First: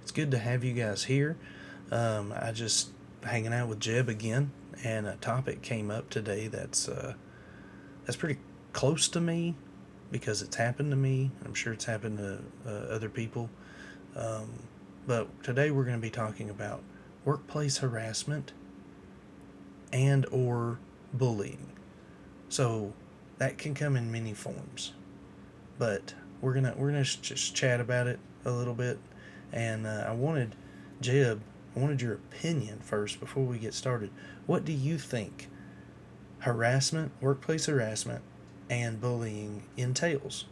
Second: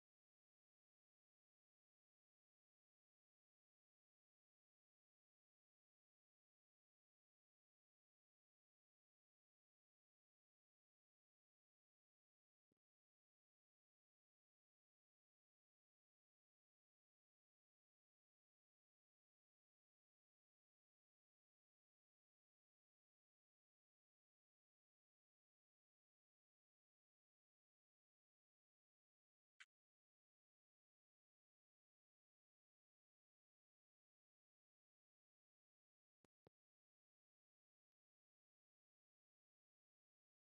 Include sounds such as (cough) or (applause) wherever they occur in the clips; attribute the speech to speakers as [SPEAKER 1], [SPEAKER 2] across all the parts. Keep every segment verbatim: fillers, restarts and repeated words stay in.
[SPEAKER 1] It's good to have you guys here. Um, I just hanging out with Jeb again, and a topic came up today that's uh, that's pretty close to me because it's happened to me. I'm sure it's happened to uh, other people. But today we're going to be talking about workplace harassment and or bullying. So that can come in many forms. but we're gonna we're gonna sh- just chat about it a little bit. And uh, I wanted Jeb, I wanted your opinion first before we get started. What do you think harassment, workplace harassment, and bullying entails?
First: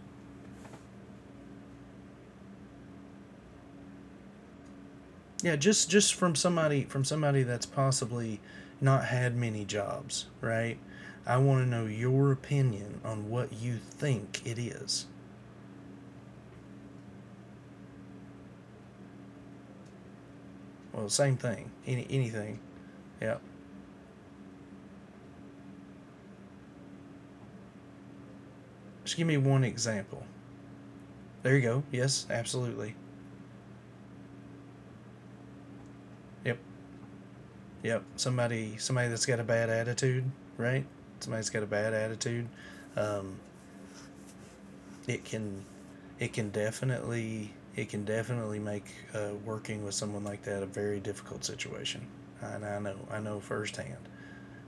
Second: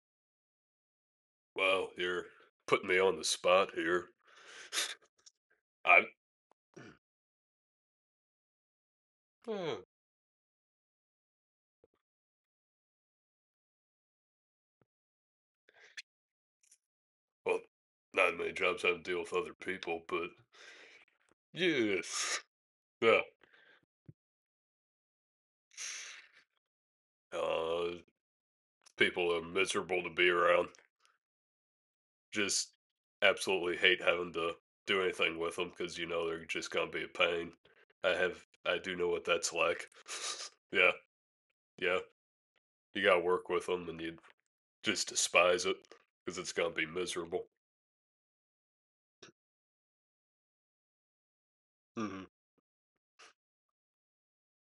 [SPEAKER 2] Wow, you're putting me on the spot here.
[SPEAKER 1] Yeah, just
[SPEAKER 2] I
[SPEAKER 1] just from somebody from somebody that's possibly not had many
[SPEAKER 2] Hmm.
[SPEAKER 1] jobs, right? I want to know your opinion on what you think it is.
[SPEAKER 2] Well, not many jobs I have to deal with other people, but
[SPEAKER 1] Well, same thing. Any
[SPEAKER 2] yes,
[SPEAKER 1] anything.
[SPEAKER 2] yeah,
[SPEAKER 1] Yeah.
[SPEAKER 2] well, uh,
[SPEAKER 1] Just give
[SPEAKER 2] people
[SPEAKER 1] me
[SPEAKER 2] are
[SPEAKER 1] one
[SPEAKER 2] miserable to
[SPEAKER 1] example.
[SPEAKER 2] be around.
[SPEAKER 1] There you go. Yes,
[SPEAKER 2] Just
[SPEAKER 1] absolutely.
[SPEAKER 2] absolutely hate having to do anything with them because you know they're
[SPEAKER 1] Yep.
[SPEAKER 2] just gonna be a pain.
[SPEAKER 1] Yep.
[SPEAKER 2] I have,
[SPEAKER 1] Somebody
[SPEAKER 2] I do know
[SPEAKER 1] somebody
[SPEAKER 2] what
[SPEAKER 1] that's got a
[SPEAKER 2] that's
[SPEAKER 1] bad
[SPEAKER 2] like.
[SPEAKER 1] attitude,
[SPEAKER 2] (laughs)
[SPEAKER 1] right?
[SPEAKER 2] Yeah,
[SPEAKER 1] Somebody's got a bad
[SPEAKER 2] yeah,
[SPEAKER 1] attitude.
[SPEAKER 2] you gotta
[SPEAKER 1] Um,
[SPEAKER 2] work with them, and you just
[SPEAKER 1] it can
[SPEAKER 2] despise it
[SPEAKER 1] it
[SPEAKER 2] because
[SPEAKER 1] can
[SPEAKER 2] it's gonna be miserable.
[SPEAKER 1] definitely it can definitely make uh, working with someone like that a very difficult situation.
[SPEAKER 2] Hmm.
[SPEAKER 1] And I know I know firsthand.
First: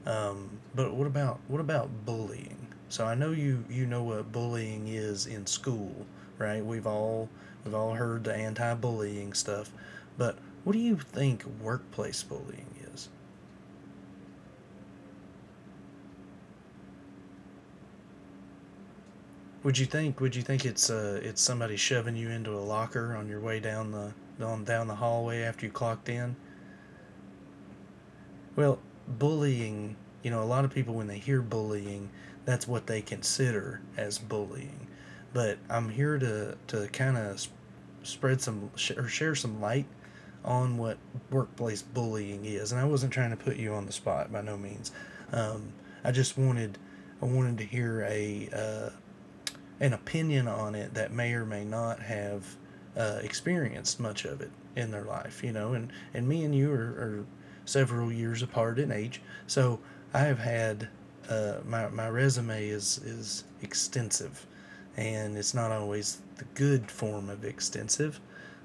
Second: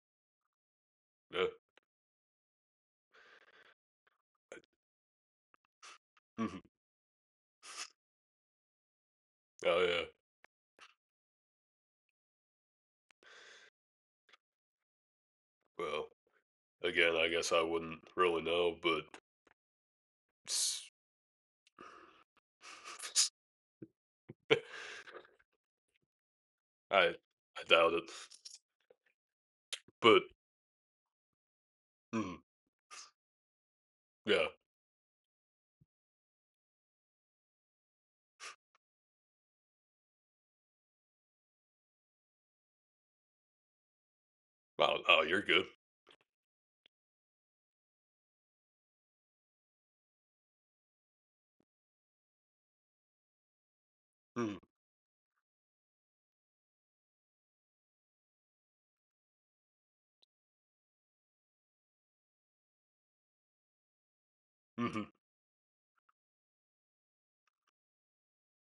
[SPEAKER 1] Um, but what about
[SPEAKER 2] Yeah.
[SPEAKER 1] what about bullying? So I know you you know what bullying is in school,
[SPEAKER 2] Hmm.
[SPEAKER 1] right? We've all we've all heard the anti-bullying stuff,
[SPEAKER 2] Oh yeah.
[SPEAKER 1] but what do you think workplace bullying is?
[SPEAKER 2] Well. Again, I guess I wouldn't really know, but
[SPEAKER 1] Would you think? Would you think it's
[SPEAKER 2] s
[SPEAKER 1] uh it's somebody shoving you into a locker on your way down the
[SPEAKER 2] (laughs) I
[SPEAKER 1] down down the hallway after you clocked in?
[SPEAKER 2] I doubt it.
[SPEAKER 1] Well, bullying.
[SPEAKER 2] But,
[SPEAKER 1] You know, a lot of people when they hear bullying,
[SPEAKER 2] mm,
[SPEAKER 1] that's what they consider as
[SPEAKER 2] yeah.
[SPEAKER 1] bullying. But I'm here to to kind of sp- spread some sh- or share some light on what workplace bullying is. And I wasn't trying to put you on the spot by no means.
[SPEAKER 2] Wow, oh, you're good.
[SPEAKER 1] Um, I just wanted I wanted to hear a uh, an opinion on it that may or may not have uh, experienced much of it
[SPEAKER 2] Mm,
[SPEAKER 1] in their life, you know. And, and me and you are, are several years apart in age, so I have had uh, my, my resume is, is extensive,
[SPEAKER 2] mhm,
[SPEAKER 1] and it's not always the good form of extensive.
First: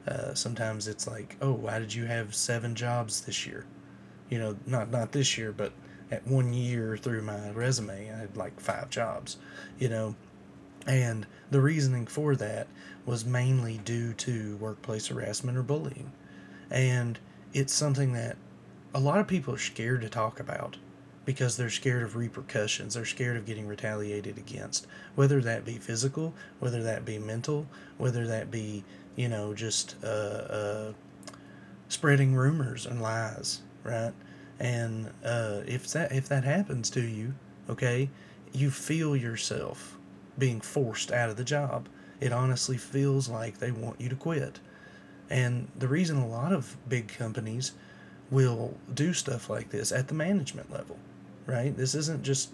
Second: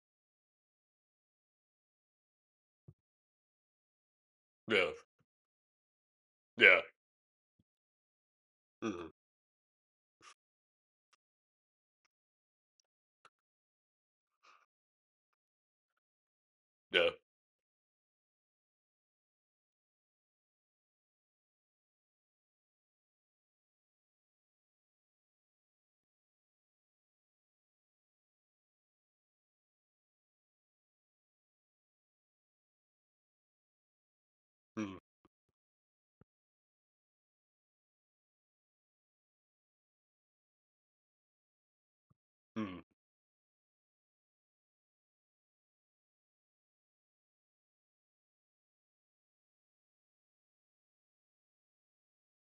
[SPEAKER 1] Uh, sometimes it's like, oh, why did you have seven jobs this year? You know, not
[SPEAKER 2] yeah,
[SPEAKER 1] not this year, but at one
[SPEAKER 2] yeah,
[SPEAKER 1] year through my resume, I had like five
[SPEAKER 2] mhm,
[SPEAKER 1] jobs. You know, and the reasoning for that was mainly due to workplace harassment or bullying.
[SPEAKER 2] yeah,
[SPEAKER 1] And it's something that a lot of people are scared to talk about because they're scared of repercussions. They're scared of getting retaliated against, whether that be physical, whether that be mental, whether that be, you know, just uh, uh, spreading rumors and lies, right?
[SPEAKER 2] mm,
[SPEAKER 1] And uh, if that if that happens to you, okay, you feel yourself being forced out of the job. It honestly
[SPEAKER 2] mm,
[SPEAKER 1] feels like they want you to quit. And the reason a lot of big companies will do stuff like this at the management level, right? This isn't just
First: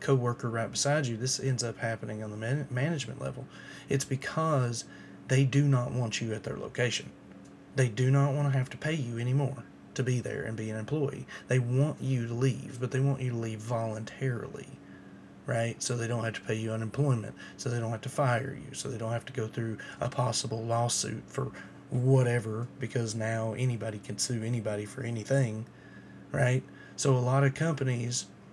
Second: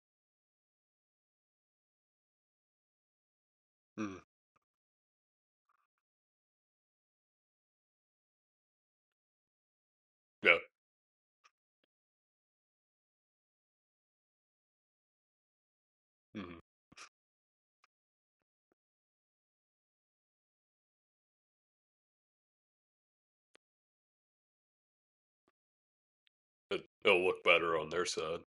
[SPEAKER 1] coworker right beside you. This ends up happening on the man- management level. It's
[SPEAKER 2] mm,
[SPEAKER 1] because they do not want you at their location. They do not want to have to pay you anymore to be there and
[SPEAKER 2] yeah,
[SPEAKER 1] be an employee. They want you to leave, but they want you to leave voluntarily, right? So they don't have to pay
[SPEAKER 2] mhm.
[SPEAKER 1] you unemployment, so they don't have to fire you, so they don't have to go through a possible lawsuit for whatever because now anybody can sue anybody for anything, right?
[SPEAKER 2] It
[SPEAKER 1] So a
[SPEAKER 2] it'll
[SPEAKER 1] lot
[SPEAKER 2] look
[SPEAKER 1] of
[SPEAKER 2] better on their
[SPEAKER 1] companies,
[SPEAKER 2] side.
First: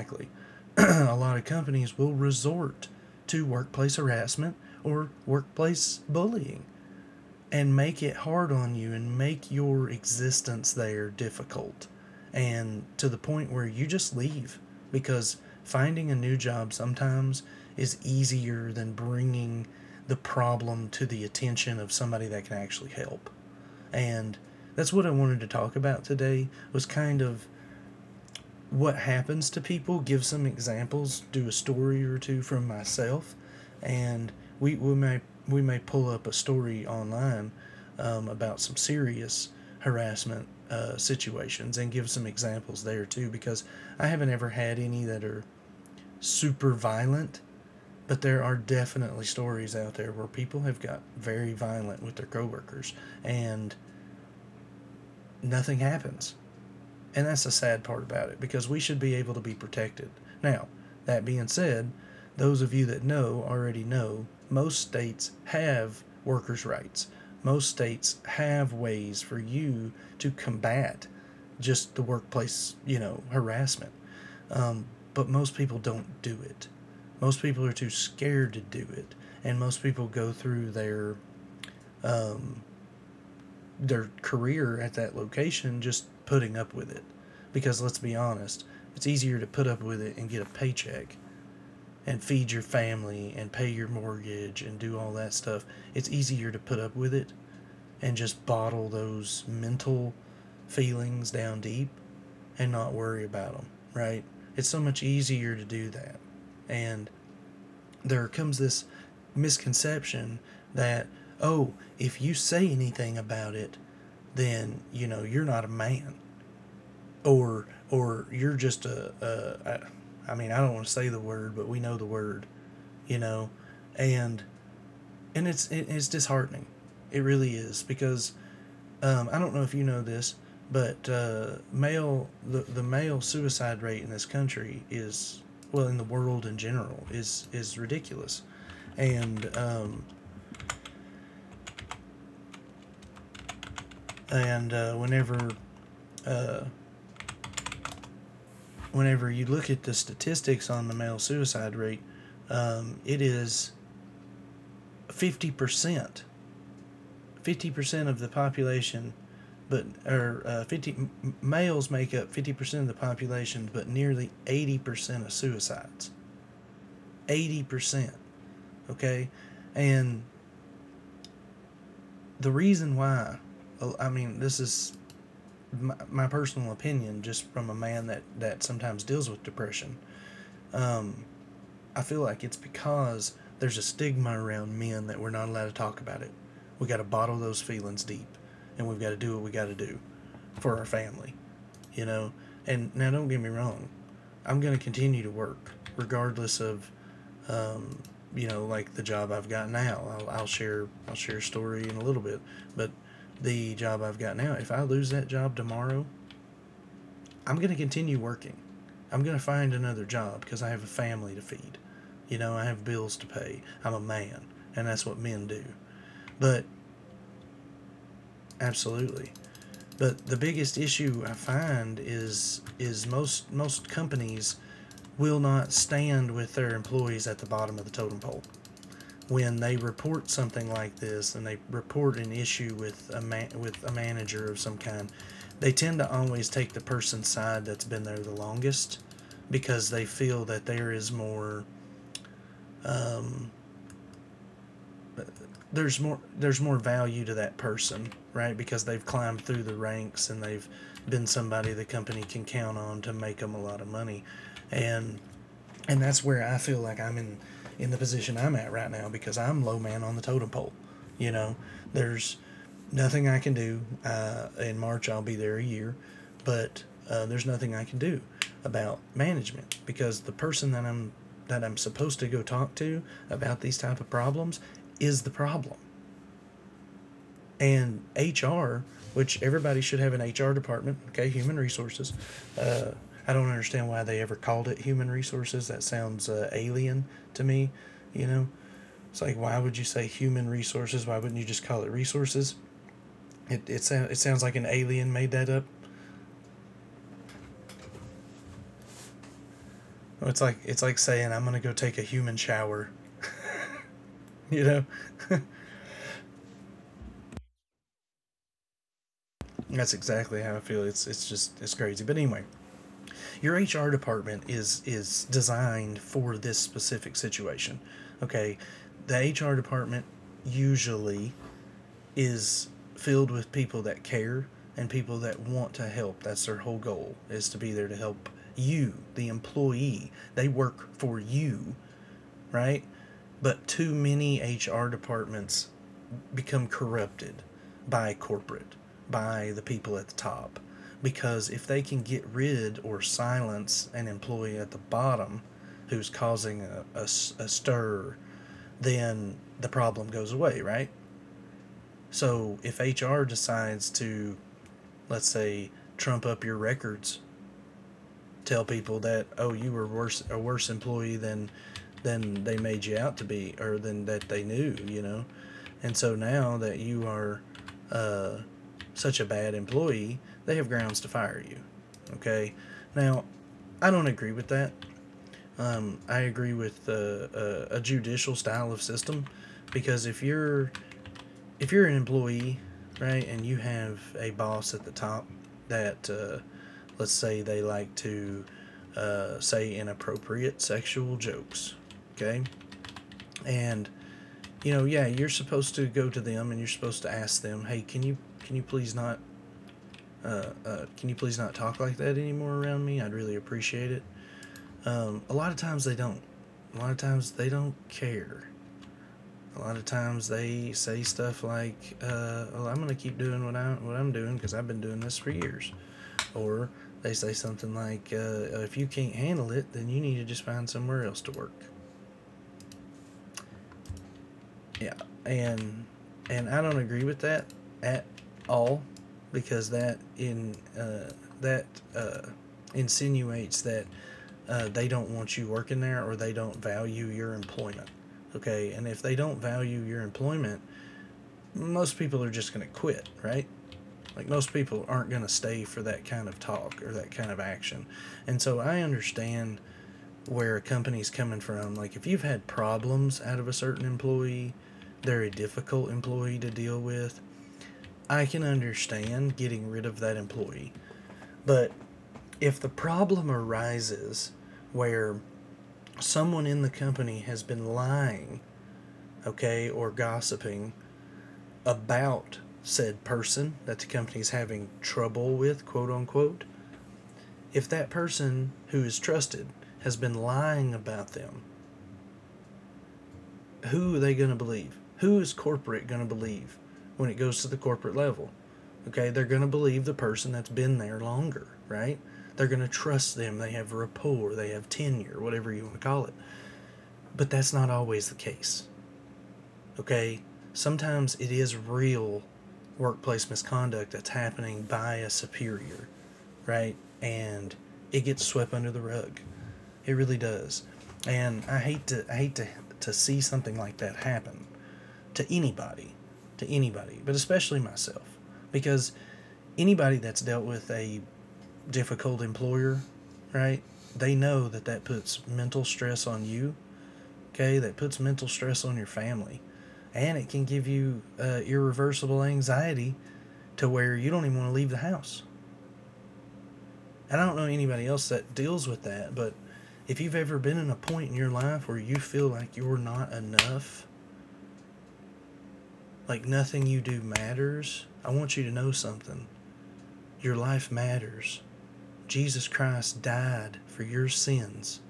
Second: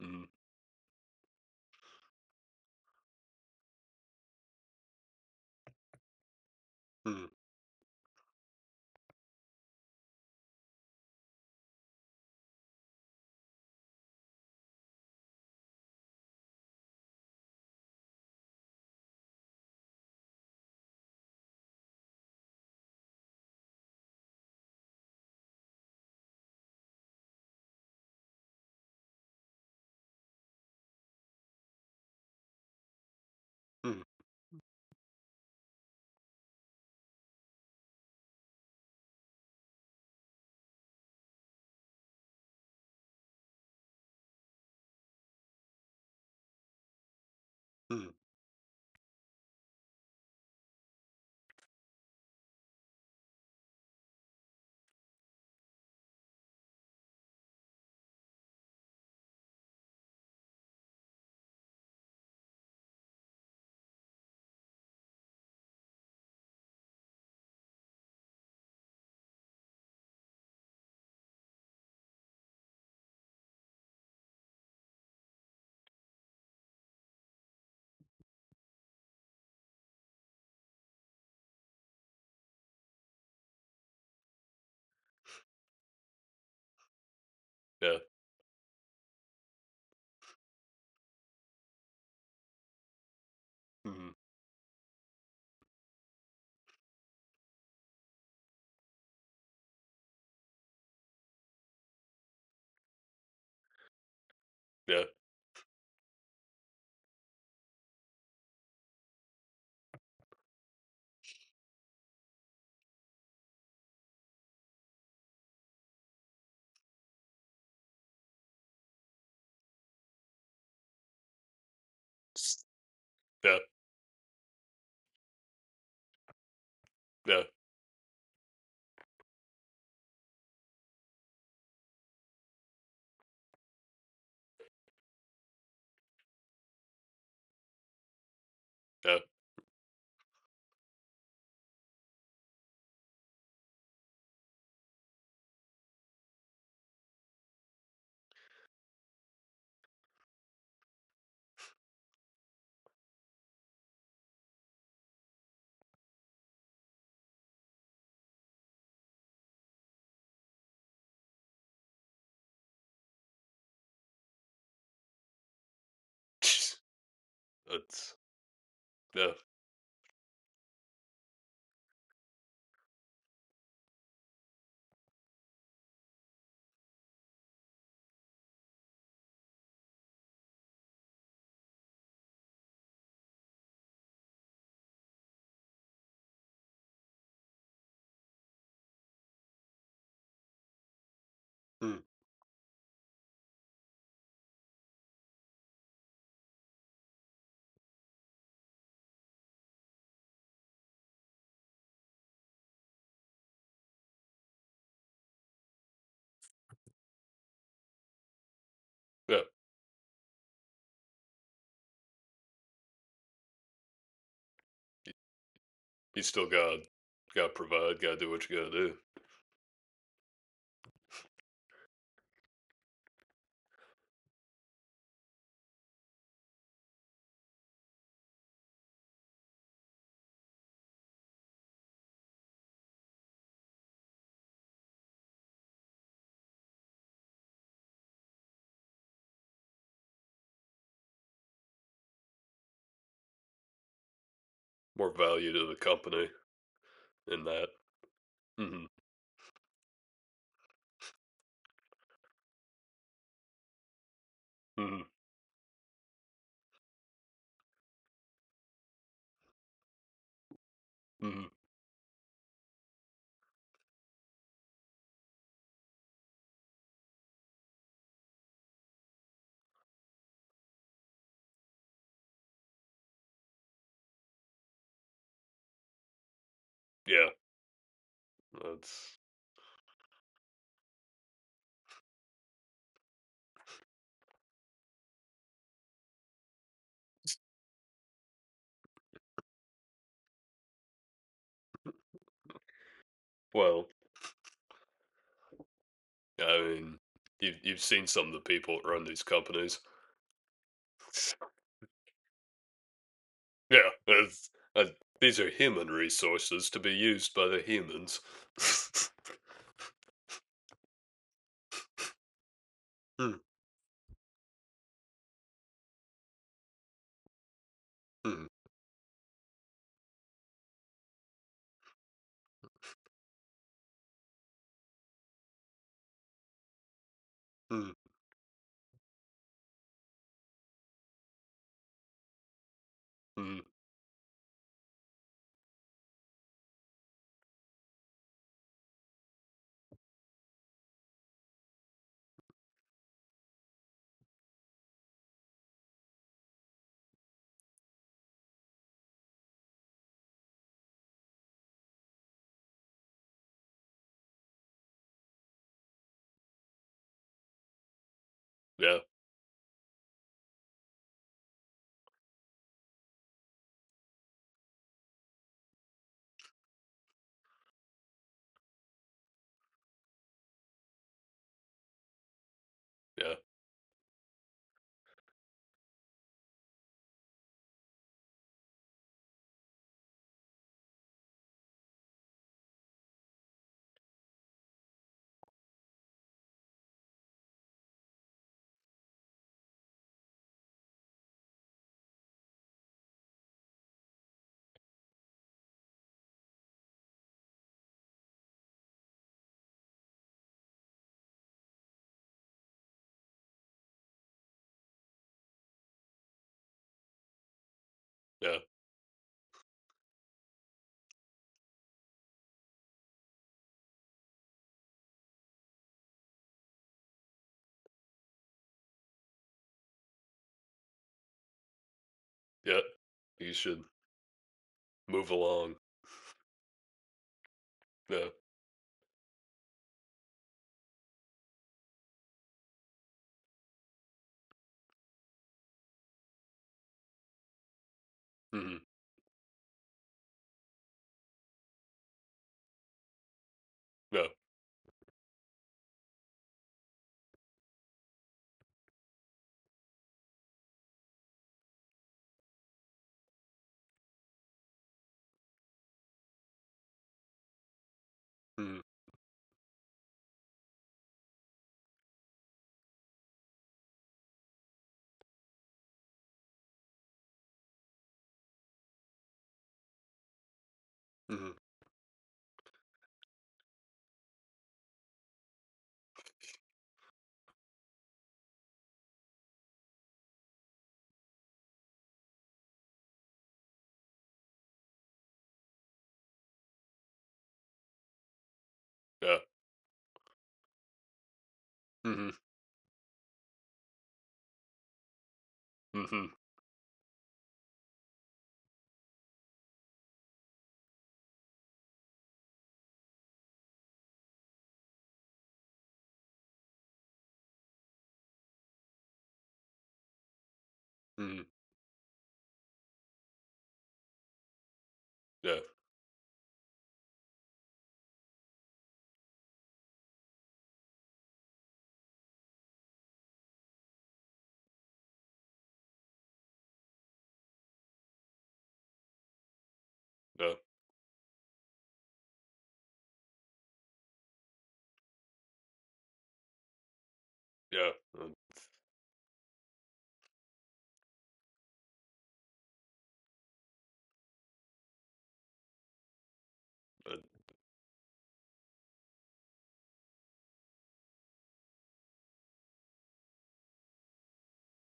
[SPEAKER 2] Mm,
[SPEAKER 1] (clears throat) a lot of companies will resort to workplace harassment or workplace bullying
[SPEAKER 2] mm,
[SPEAKER 1] and make it hard on you and make your existence there difficult and to the point where you just leave because finding a new job sometimes is easier than bringing the problem to the attention of somebody that can actually help and that's what I wanted to talk about today was kind of what happens to people, give some examples, do a story or two from myself,
[SPEAKER 2] mm,
[SPEAKER 1] and we, we may we may pull up a story online um, about some serious harassment uh, situations and give some examples there too because I haven't ever had any that are super violent,
[SPEAKER 2] mm,
[SPEAKER 1] but there are definitely stories out there where people have got very violent with their coworkers and nothing happens. And that's the sad part about it because we should be able to be protected. Now, that being said, those of you that know already know most states have workers' rights. Most states have ways for you to combat just the workplace, you know, harassment. But most people don't do it. Most people are too scared to do it. And most people go through their their career at that location just putting up with it. Because
[SPEAKER 2] yeah,
[SPEAKER 1] let's be honest, it's easier to put up with it and get a paycheck and feed your family and pay your
[SPEAKER 2] mhm,
[SPEAKER 1] mortgage and do all that stuff. It's easier to put up with it and just bottle those mental feelings down deep and not worry about them, right? It's so
[SPEAKER 2] yeah,
[SPEAKER 1] much easier to do that. And there comes this misconception that, oh, if you say anything about it, then, you know, you're not a man. Or, or you're just a, a I, I mean, I don't want to say the word, but we know the word,
[SPEAKER 2] s-
[SPEAKER 1] you know,
[SPEAKER 2] yeah,
[SPEAKER 1] and, and it's, it, it's disheartening. It
[SPEAKER 2] yeah,
[SPEAKER 1] really is because um, I don't know if you know this, but uh, male the, the male suicide rate in this country is well in the world in general is is ridiculous,
[SPEAKER 2] yeah.
[SPEAKER 1] and um, and uh, whenever uh, whenever you look at the statistics on the male suicide rate, um, it is fifty percent fifty percent of the population. But or uh, fifty males make up fifty percent of the population, but nearly eighty percent of suicides.
[SPEAKER 2] (laughs) (sniffs)
[SPEAKER 1] eighty percent.
[SPEAKER 2] That's,
[SPEAKER 1] Okay.
[SPEAKER 2] yeah,
[SPEAKER 1] And the reason why, uh, I mean, this is my, my personal opinion just from a man that, that sometimes deals with depression. Um, I feel like it's because there's a stigma around men that we're not allowed to talk about it. We got to bottle those feelings deep and we've got to do what we got to do for our family,
[SPEAKER 2] mm,
[SPEAKER 1] you know? And now don't get me wrong. I'm going to continue to work regardless of um, you know, like the job I've got now. I'll, I'll share I'll share a story in a little bit, but the job I've got now, if I lose that job tomorrow, I'm going to continue working. I'm going
[SPEAKER 2] yeah.
[SPEAKER 1] to find another job because I have a family to feed. You know, I have bills to pay. I'm a man, and that's
[SPEAKER 2] You
[SPEAKER 1] what men do.
[SPEAKER 2] you still
[SPEAKER 1] But
[SPEAKER 2] got gotta provide, gotta do what you gotta do.
[SPEAKER 1] absolutely. But the biggest issue I find is is most most companies will not stand with their employees at the bottom of the totem pole. When they report something like this and they report an issue with a man with a manager of some kind, they tend to always take the person's side that's been there the longest because they feel that there is more
[SPEAKER 2] More value to the
[SPEAKER 1] there's more
[SPEAKER 2] company.
[SPEAKER 1] there's more value to
[SPEAKER 2] In
[SPEAKER 1] that
[SPEAKER 2] that.
[SPEAKER 1] person, right? Because
[SPEAKER 2] Mhm,
[SPEAKER 1] they've climbed through the ranks and they've been somebody the company can count on to make them a lot of money.
[SPEAKER 2] mhm,
[SPEAKER 1] And and that's where I feel like I'm in in the position I'm at right now because I'm low man on the totem pole. You
[SPEAKER 2] mhm.
[SPEAKER 1] know, there's nothing I can do. Uh, in March I'll be there a year, but uh, there's nothing I can do about management because the person that I'm that I'm supposed to go talk to about these type of problems is the problem
[SPEAKER 2] Yeah,
[SPEAKER 1] and H R,
[SPEAKER 2] that's,
[SPEAKER 1] which everybody should have an H R department, okay, human resources. Uh, I don't understand why they ever called it human resources. That sounds uh, alien to me, you know? It's like, why would you say human resources? Why wouldn't you just call it resources? It, it,
[SPEAKER 2] well,
[SPEAKER 1] sound, it sounds like an alien made that up.
[SPEAKER 2] I mean, you've you've seen some of the people that run these companies.
[SPEAKER 1] It's like it's like saying I'm gonna go take a human shower,
[SPEAKER 2] Yeah, that's
[SPEAKER 1] (laughs) you know.
[SPEAKER 2] that these are human resources to be used by the humans. (laughs)
[SPEAKER 1] That's exactly how I feel. It's it's just it's crazy. But anyway,
[SPEAKER 2] Mm,
[SPEAKER 1] your H R department is is designed for this specific situation.
[SPEAKER 2] mm,
[SPEAKER 1] Okay, the H R department usually is filled with people that care and people that want to help. That's their whole goal is to be there
[SPEAKER 2] mm,
[SPEAKER 1] to help you, the employee. They work for you, right?
[SPEAKER 2] mm.
[SPEAKER 1] But too many H R departments become corrupted by corporate, by the people at the top. Because if they can get rid or silence an employee at the bottom who's causing a a a stir, then the problem goes away, right? So if H R decides to, let's say, trump up your records, tell
[SPEAKER 2] Yeah,
[SPEAKER 1] people that, oh, you were worse a worse employee than than they made you out to be or than that they knew, you know. And so now that you are uh, such a bad employee, they have grounds to fire you. Okay, now,
[SPEAKER 2] yeah,
[SPEAKER 1] I don't agree with that. I agree with uh, a, a judicial style of system. Because if you're if you're an employee, right, and you have a boss at the top that, uh, let's say they like to uh, say inappropriate sexual jokes, okay, and you know, yeah, you're supposed to go to them and you're supposed to ask them, hey, can you can you please not uh, uh, can you please not talk like that anymore around me? I'd really appreciate it. Um, a lot of times they don't. A lot of times they don't care.
[SPEAKER 2] yeah,
[SPEAKER 1] A lot of times they say stuff like, uh, well, "I'm gonna keep doing what I what I'm doing because I've been doing this for years," or they say something like, uh, "If you can't handle it, then you need to just find somewhere else to work."
[SPEAKER 2] yeah. You should
[SPEAKER 1] Yeah,
[SPEAKER 2] move along.
[SPEAKER 1] and and I don't agree with that at
[SPEAKER 2] Yeah.
[SPEAKER 1] all, because that in uh, that uh, insinuates that uh, they don't want you working there or they don't value your employment. Okay,
[SPEAKER 2] Mhm,
[SPEAKER 1] and if they don't value your employment, most people are just going to quit, right?
[SPEAKER 2] yeah.
[SPEAKER 1] Like most people aren't going to stay for that kind of talk or that kind of action. And so I understand where a company's coming from. Like if you've had problems out of a certain employee, they're a difficult employee to deal with, I can
[SPEAKER 2] Mhm,
[SPEAKER 1] understand getting rid of that employee. But if the problem arises where someone in the company has been lying, okay, or gossiping
[SPEAKER 2] mhm,
[SPEAKER 1] about said person that the company is having trouble with, quote unquote, if that person who is trusted has been lying about them, who are they going to believe? Who is corporate going to believe when it goes to the corporate level? Okay, they're
[SPEAKER 2] yeah.
[SPEAKER 1] going to believe the person that's been there longer, right?
[SPEAKER 2] Mhm,
[SPEAKER 1] They're going to trust them. They have rapport, they have tenure, whatever you want to call it.
[SPEAKER 2] mhm,
[SPEAKER 1] But that's not always the case. Okay? Sometimes it is real workplace misconduct that's happening by a superior, right? And it gets swept under the rug. It really does.
[SPEAKER 2] mhm,
[SPEAKER 1] And I hate to I hate to to see something like that happen to
[SPEAKER 2] yeah,
[SPEAKER 1] anybody, to anybody, but especially myself, because anybody that's dealt with a difficult employer, right? They know that that puts mental stress on you, okay, that puts mental stress on your family. And it can
[SPEAKER 2] yeah,
[SPEAKER 1] give you uh, irreversible anxiety to where you don't even want to leave the house. And I don't know anybody
[SPEAKER 2] yeah,
[SPEAKER 1] else
[SPEAKER 2] uh,
[SPEAKER 1] that deals with that, but if you've ever been in a point in your life where you feel like you're not enough, like nothing you do
[SPEAKER 2] uh,
[SPEAKER 1] matters, I want you to know something. Your life matters. Jesus Christ died for your sins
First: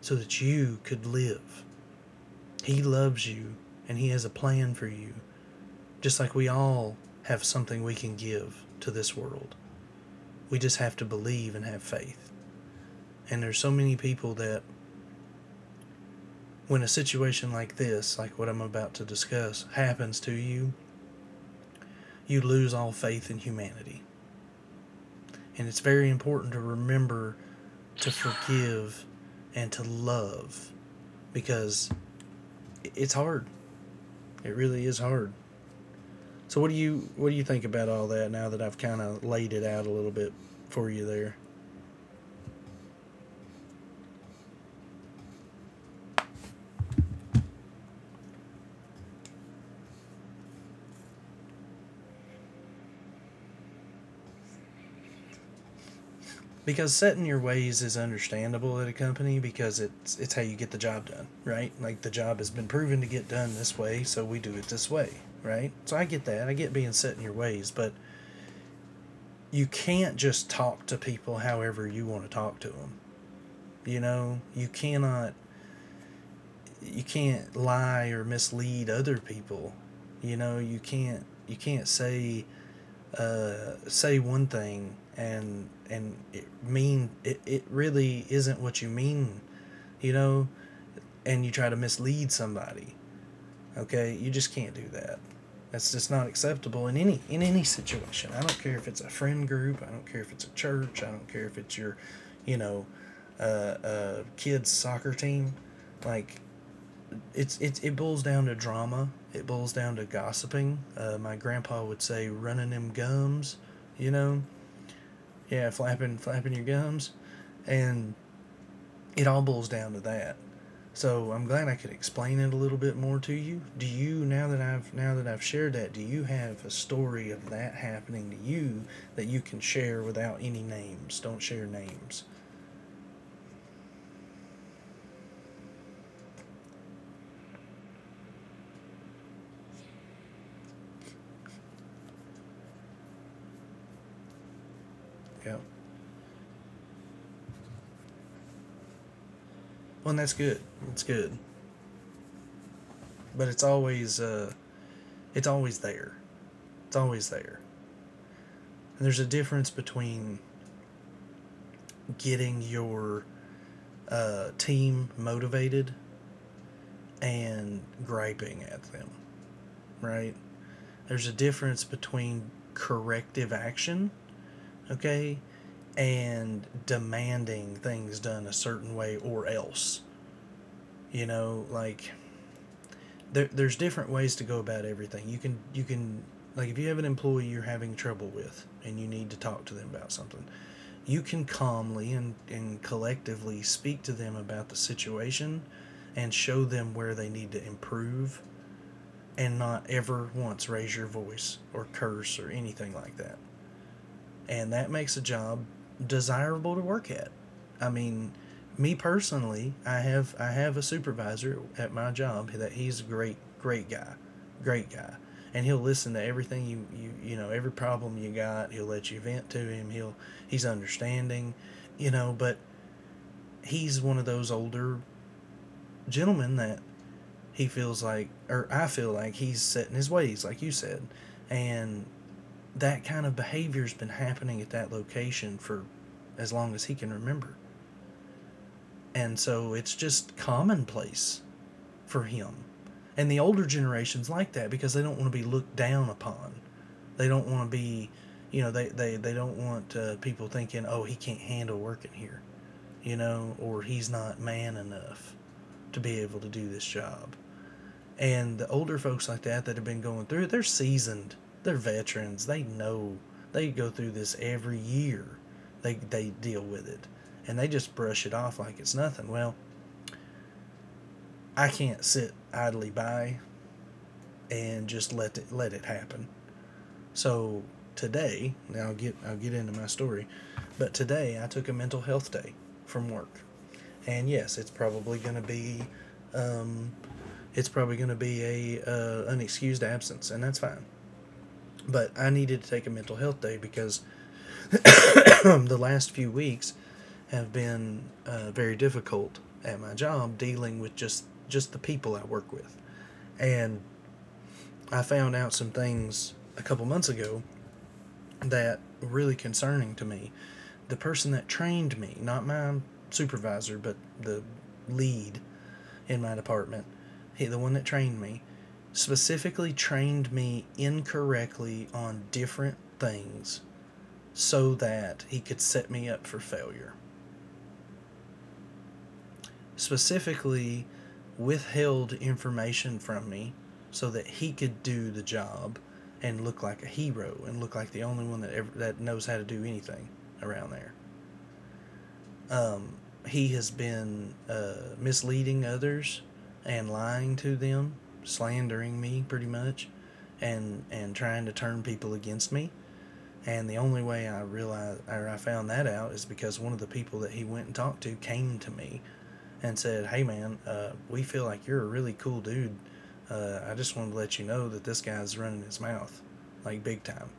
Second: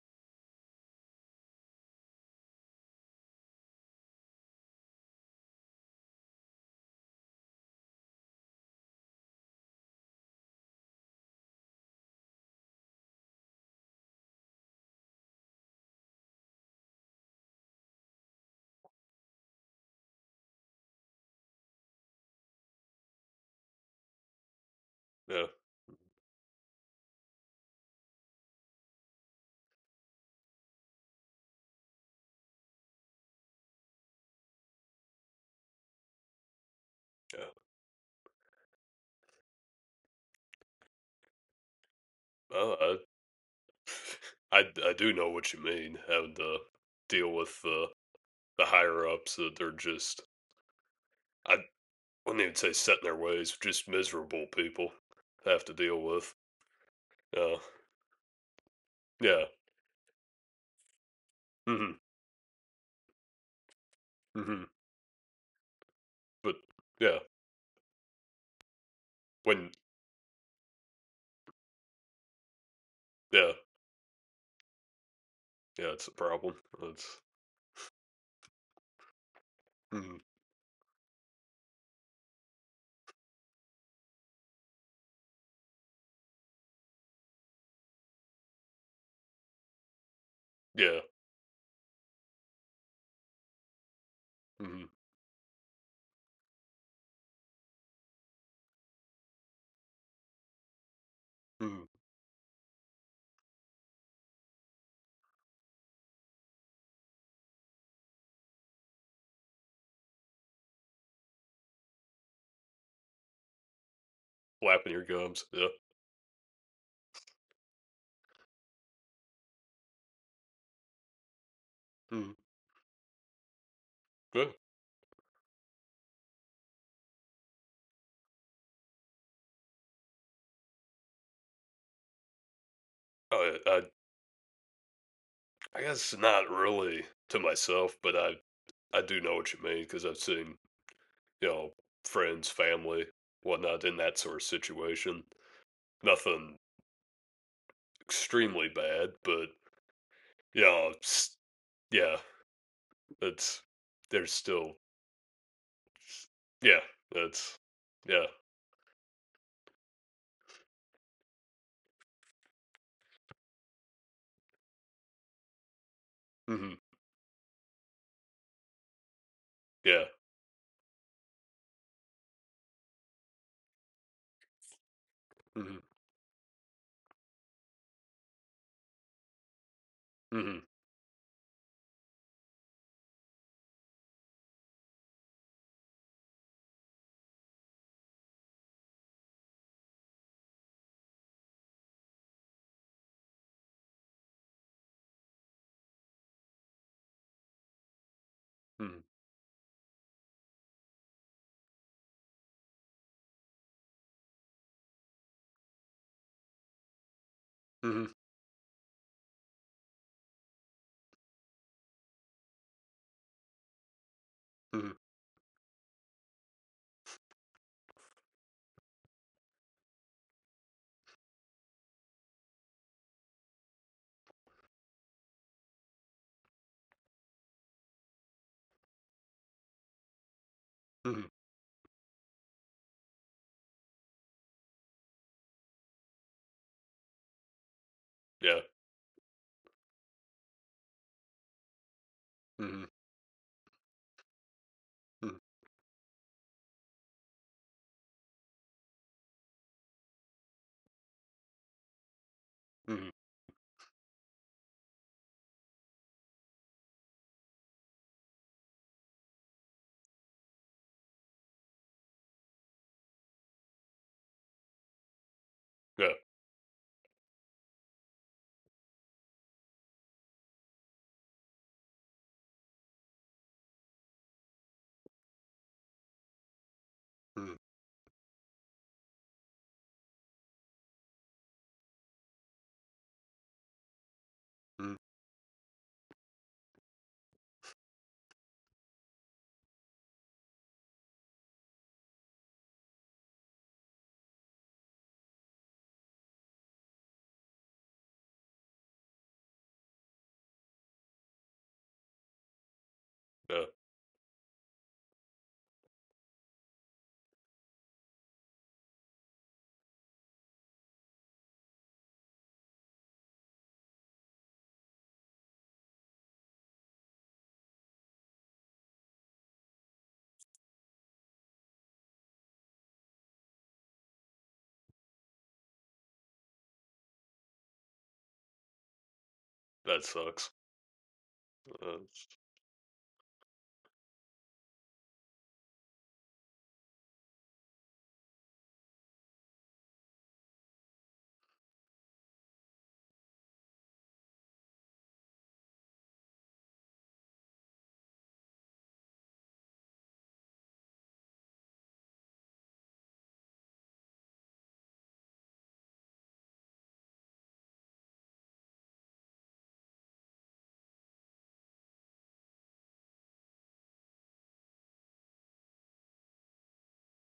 [SPEAKER 1] so that you could live. He loves you and He has a plan for you. Just like we all have something we can give to this world. We just have to believe and have faith. And there's so many people that, when a situation like this, like what I'm about to discuss, happens to you, you lose all faith in humanity.
[SPEAKER 2] yeah,
[SPEAKER 1] And it's very important to remember to forgive and to love, because it's hard. It really is hard. So what do you what do
[SPEAKER 2] yeah.
[SPEAKER 1] you think about all that now that I've kind of laid it out a little bit for you there?
[SPEAKER 2] Well, I I do know what you mean, having to deal with the the higher ups that they're just, I wouldn't even say set in their ways, just miserable people to have to deal with.
[SPEAKER 1] Because setting your
[SPEAKER 2] Uh,
[SPEAKER 1] ways is understandable at a company,
[SPEAKER 2] yeah,
[SPEAKER 1] because it's it's how you get the job done, right?
[SPEAKER 2] mhm,
[SPEAKER 1] Like the job has been proven to get done this way, so we do it
[SPEAKER 2] mhm,
[SPEAKER 1] this way, right? So I get that. I
[SPEAKER 2] but
[SPEAKER 1] get being set
[SPEAKER 2] yeah,
[SPEAKER 1] in your ways, but you
[SPEAKER 2] when,
[SPEAKER 1] can't just talk to people however you want to talk to them.
[SPEAKER 2] yeah,
[SPEAKER 1] You know, you cannot
[SPEAKER 2] yeah, it's a problem.
[SPEAKER 1] you
[SPEAKER 2] It's,
[SPEAKER 1] can't lie or mislead other people.
[SPEAKER 2] mhm,
[SPEAKER 1] You know, you can't you can't say uh, say one thing and and it mean it, it really isn't what you mean, you know,
[SPEAKER 2] yeah,
[SPEAKER 1] and you try to mislead somebody. Okay, you just can't do
[SPEAKER 2] mhm,
[SPEAKER 1] that. That's just not acceptable in any in any situation. I don't care if it's a friend group. I don't care if it's a church. I don't care if it's
[SPEAKER 2] mhm,
[SPEAKER 1] your, you know, uh, uh, kids soccer team. Like it's it's it boils down to drama. It boils down to gossiping. Uh, my grandpa would say running them gums. You know,
[SPEAKER 2] flapping your gums, yeah,
[SPEAKER 1] yeah, flapping flapping your gums, and it all boils down to that. So I'm glad I could
[SPEAKER 2] mhm,
[SPEAKER 1] explain it a little bit more to you. Do you, now
[SPEAKER 2] yeah.
[SPEAKER 1] that I've now that I've shared that, do you have a story of that happening to you that you can share without any names? Don't share names.
[SPEAKER 2] I, I I guess not really to myself, but I I do know what you mean because I've seen, you know, friends, family, whatnot in that sort of situation.
[SPEAKER 1] Yeah.
[SPEAKER 2] Nothing extremely bad, but
[SPEAKER 1] Well, and that's good.
[SPEAKER 2] yeah,
[SPEAKER 1] It's good.
[SPEAKER 2] it's, yeah,
[SPEAKER 1] But it's
[SPEAKER 2] it's,
[SPEAKER 1] always
[SPEAKER 2] there's
[SPEAKER 1] uh
[SPEAKER 2] still,
[SPEAKER 1] it's always there.
[SPEAKER 2] yeah,
[SPEAKER 1] It's always there.
[SPEAKER 2] that's, yeah,
[SPEAKER 1] And there's a difference between getting your uh, team motivated
[SPEAKER 2] hmm,
[SPEAKER 1] and griping at them,
[SPEAKER 2] yeah,
[SPEAKER 1] right? There's a difference between corrective action, okay,
[SPEAKER 2] hmm,
[SPEAKER 1] and demanding things done a certain way or else.
[SPEAKER 2] hmm,
[SPEAKER 1] You know, like there, there's different ways to go about everything. You can you can, like, if you have an employee you're having trouble with and you need to talk to them about something, you can calmly and, and collectively speak to them about the situation and show them where they need to improve
[SPEAKER 2] hmm,
[SPEAKER 1] and not ever once raise your voice or curse or anything like that. And that makes a job desirable to work at. I
[SPEAKER 2] hmm,
[SPEAKER 1] mean, me personally, I have I have a supervisor at my job that he's a great great guy, great
[SPEAKER 2] hmm,
[SPEAKER 1] guy, and he'll listen to everything you you you know every problem you got. He'll let you vent to him. He'll he's understanding, you know. But he's one of those older gentlemen that he feels like, or I feel like, he's set in his ways, like you said,
[SPEAKER 2] hmm,
[SPEAKER 1] and that kind of behavior's been happening at that location for as long as he can remember.
[SPEAKER 2] yeah,
[SPEAKER 1] And so it's just commonplace for him.
[SPEAKER 2] hmm,
[SPEAKER 1] And the older generations like that, because they don't want to
[SPEAKER 2] hmm,
[SPEAKER 1] be looked down upon. They don't want to be, you know, they, they, they don't want uh, people thinking, oh, he can't handle working here,
[SPEAKER 2] hmm,
[SPEAKER 1] you know, or he's not man enough to be able to do this job. And the older folks like that, that have been going through, they're seasoned. They're veterans. They know. They go through this every year. They
[SPEAKER 2] yeah,
[SPEAKER 1] they deal with it. And they just brush it off like it's nothing. Well, I can't sit idly by and just let it let it happen. So
[SPEAKER 2] hmm,
[SPEAKER 1] today, now I'll get I'll get into my story, but today I took a mental health day from work. And yes, it's
[SPEAKER 2] hmm,
[SPEAKER 1] probably going to be um, it's probably going to be a uh, an excused absence, and that's fine. But I needed to take a mental health day because (clears throat) the last few weeks have been uh, very difficult at my job, dealing with just just the people I work with.
[SPEAKER 2] yeah,
[SPEAKER 1] And I found out some things a couple months ago that were really concerning to me. The person that trained me, not my supervisor, but the lead in my department, he, the one that trained me, specifically trained me incorrectly on different things so that he could set me up for failure.
[SPEAKER 2] that sucks.
[SPEAKER 1] Specifically,
[SPEAKER 2] Uh,
[SPEAKER 1] withheld information from me so that he could do the job and look like a hero and look like the only one that ever that knows how to do anything around there. Um, he has been uh, misleading others and lying to them, slandering me pretty much, and and trying to turn people against me. And the only way I realized, or I found that out, is because one of the people that he went and talked to came to me and said, "Hey man, uh, we feel like you're a really cool dude. Uh, I just wanted to let you know that this guy's running his mouth, like big time."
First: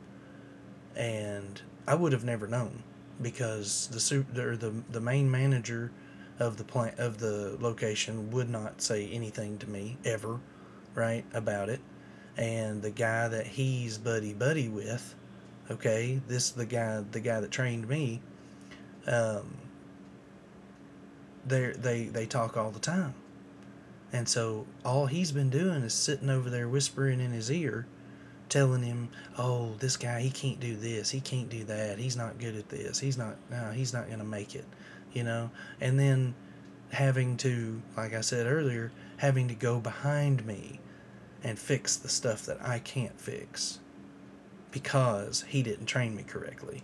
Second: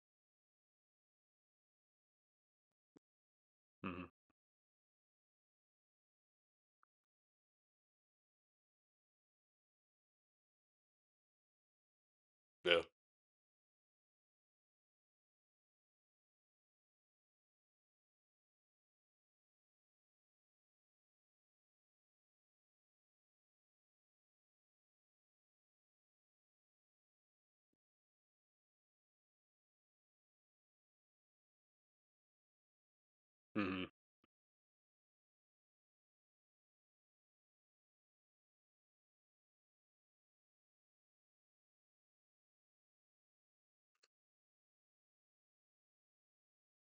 [SPEAKER 1] And I would have never known because the
[SPEAKER 2] hmm,
[SPEAKER 1] suit or the the main manager of the plant of the location would not say anything to me ever, right, about it,
[SPEAKER 2] yeah,
[SPEAKER 1] and the guy that he's buddy buddy with. Okay, this is the guy, the guy that trained me. um, they they they talk all the time, and so all he's been doing is sitting over there whispering in his ear, telling him, oh, this guy, he can't do this, he can't do that, he's not good at this, he's not, no,
[SPEAKER 2] hmm,
[SPEAKER 1] he's not going to make it, you know. And then having to, like I said earlier, having to go behind me and fix the stuff that I can't fix because he didn't train me correctly.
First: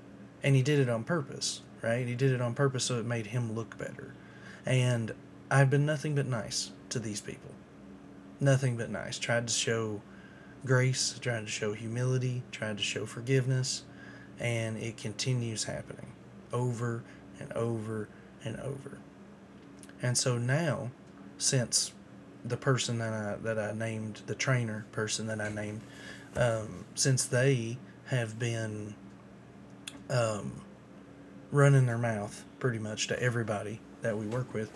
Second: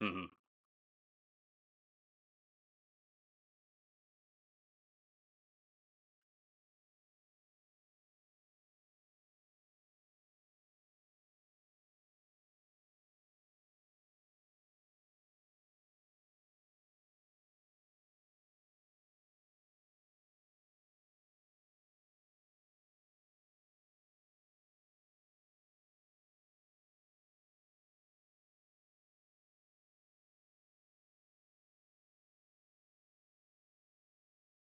[SPEAKER 2] hmm,
[SPEAKER 1] And he did it on purpose, right? He did it on purpose so it made him look better. And I've been nothing but nice to these people. Nothing but nice. Tried to show grace, tried to show humility, tried to show forgiveness, and it continues happening over and over and over. And so now, since the person that I that I named, the trainer person that I named, um, since they have been, um, running their mouth pretty much to everybody that we work with.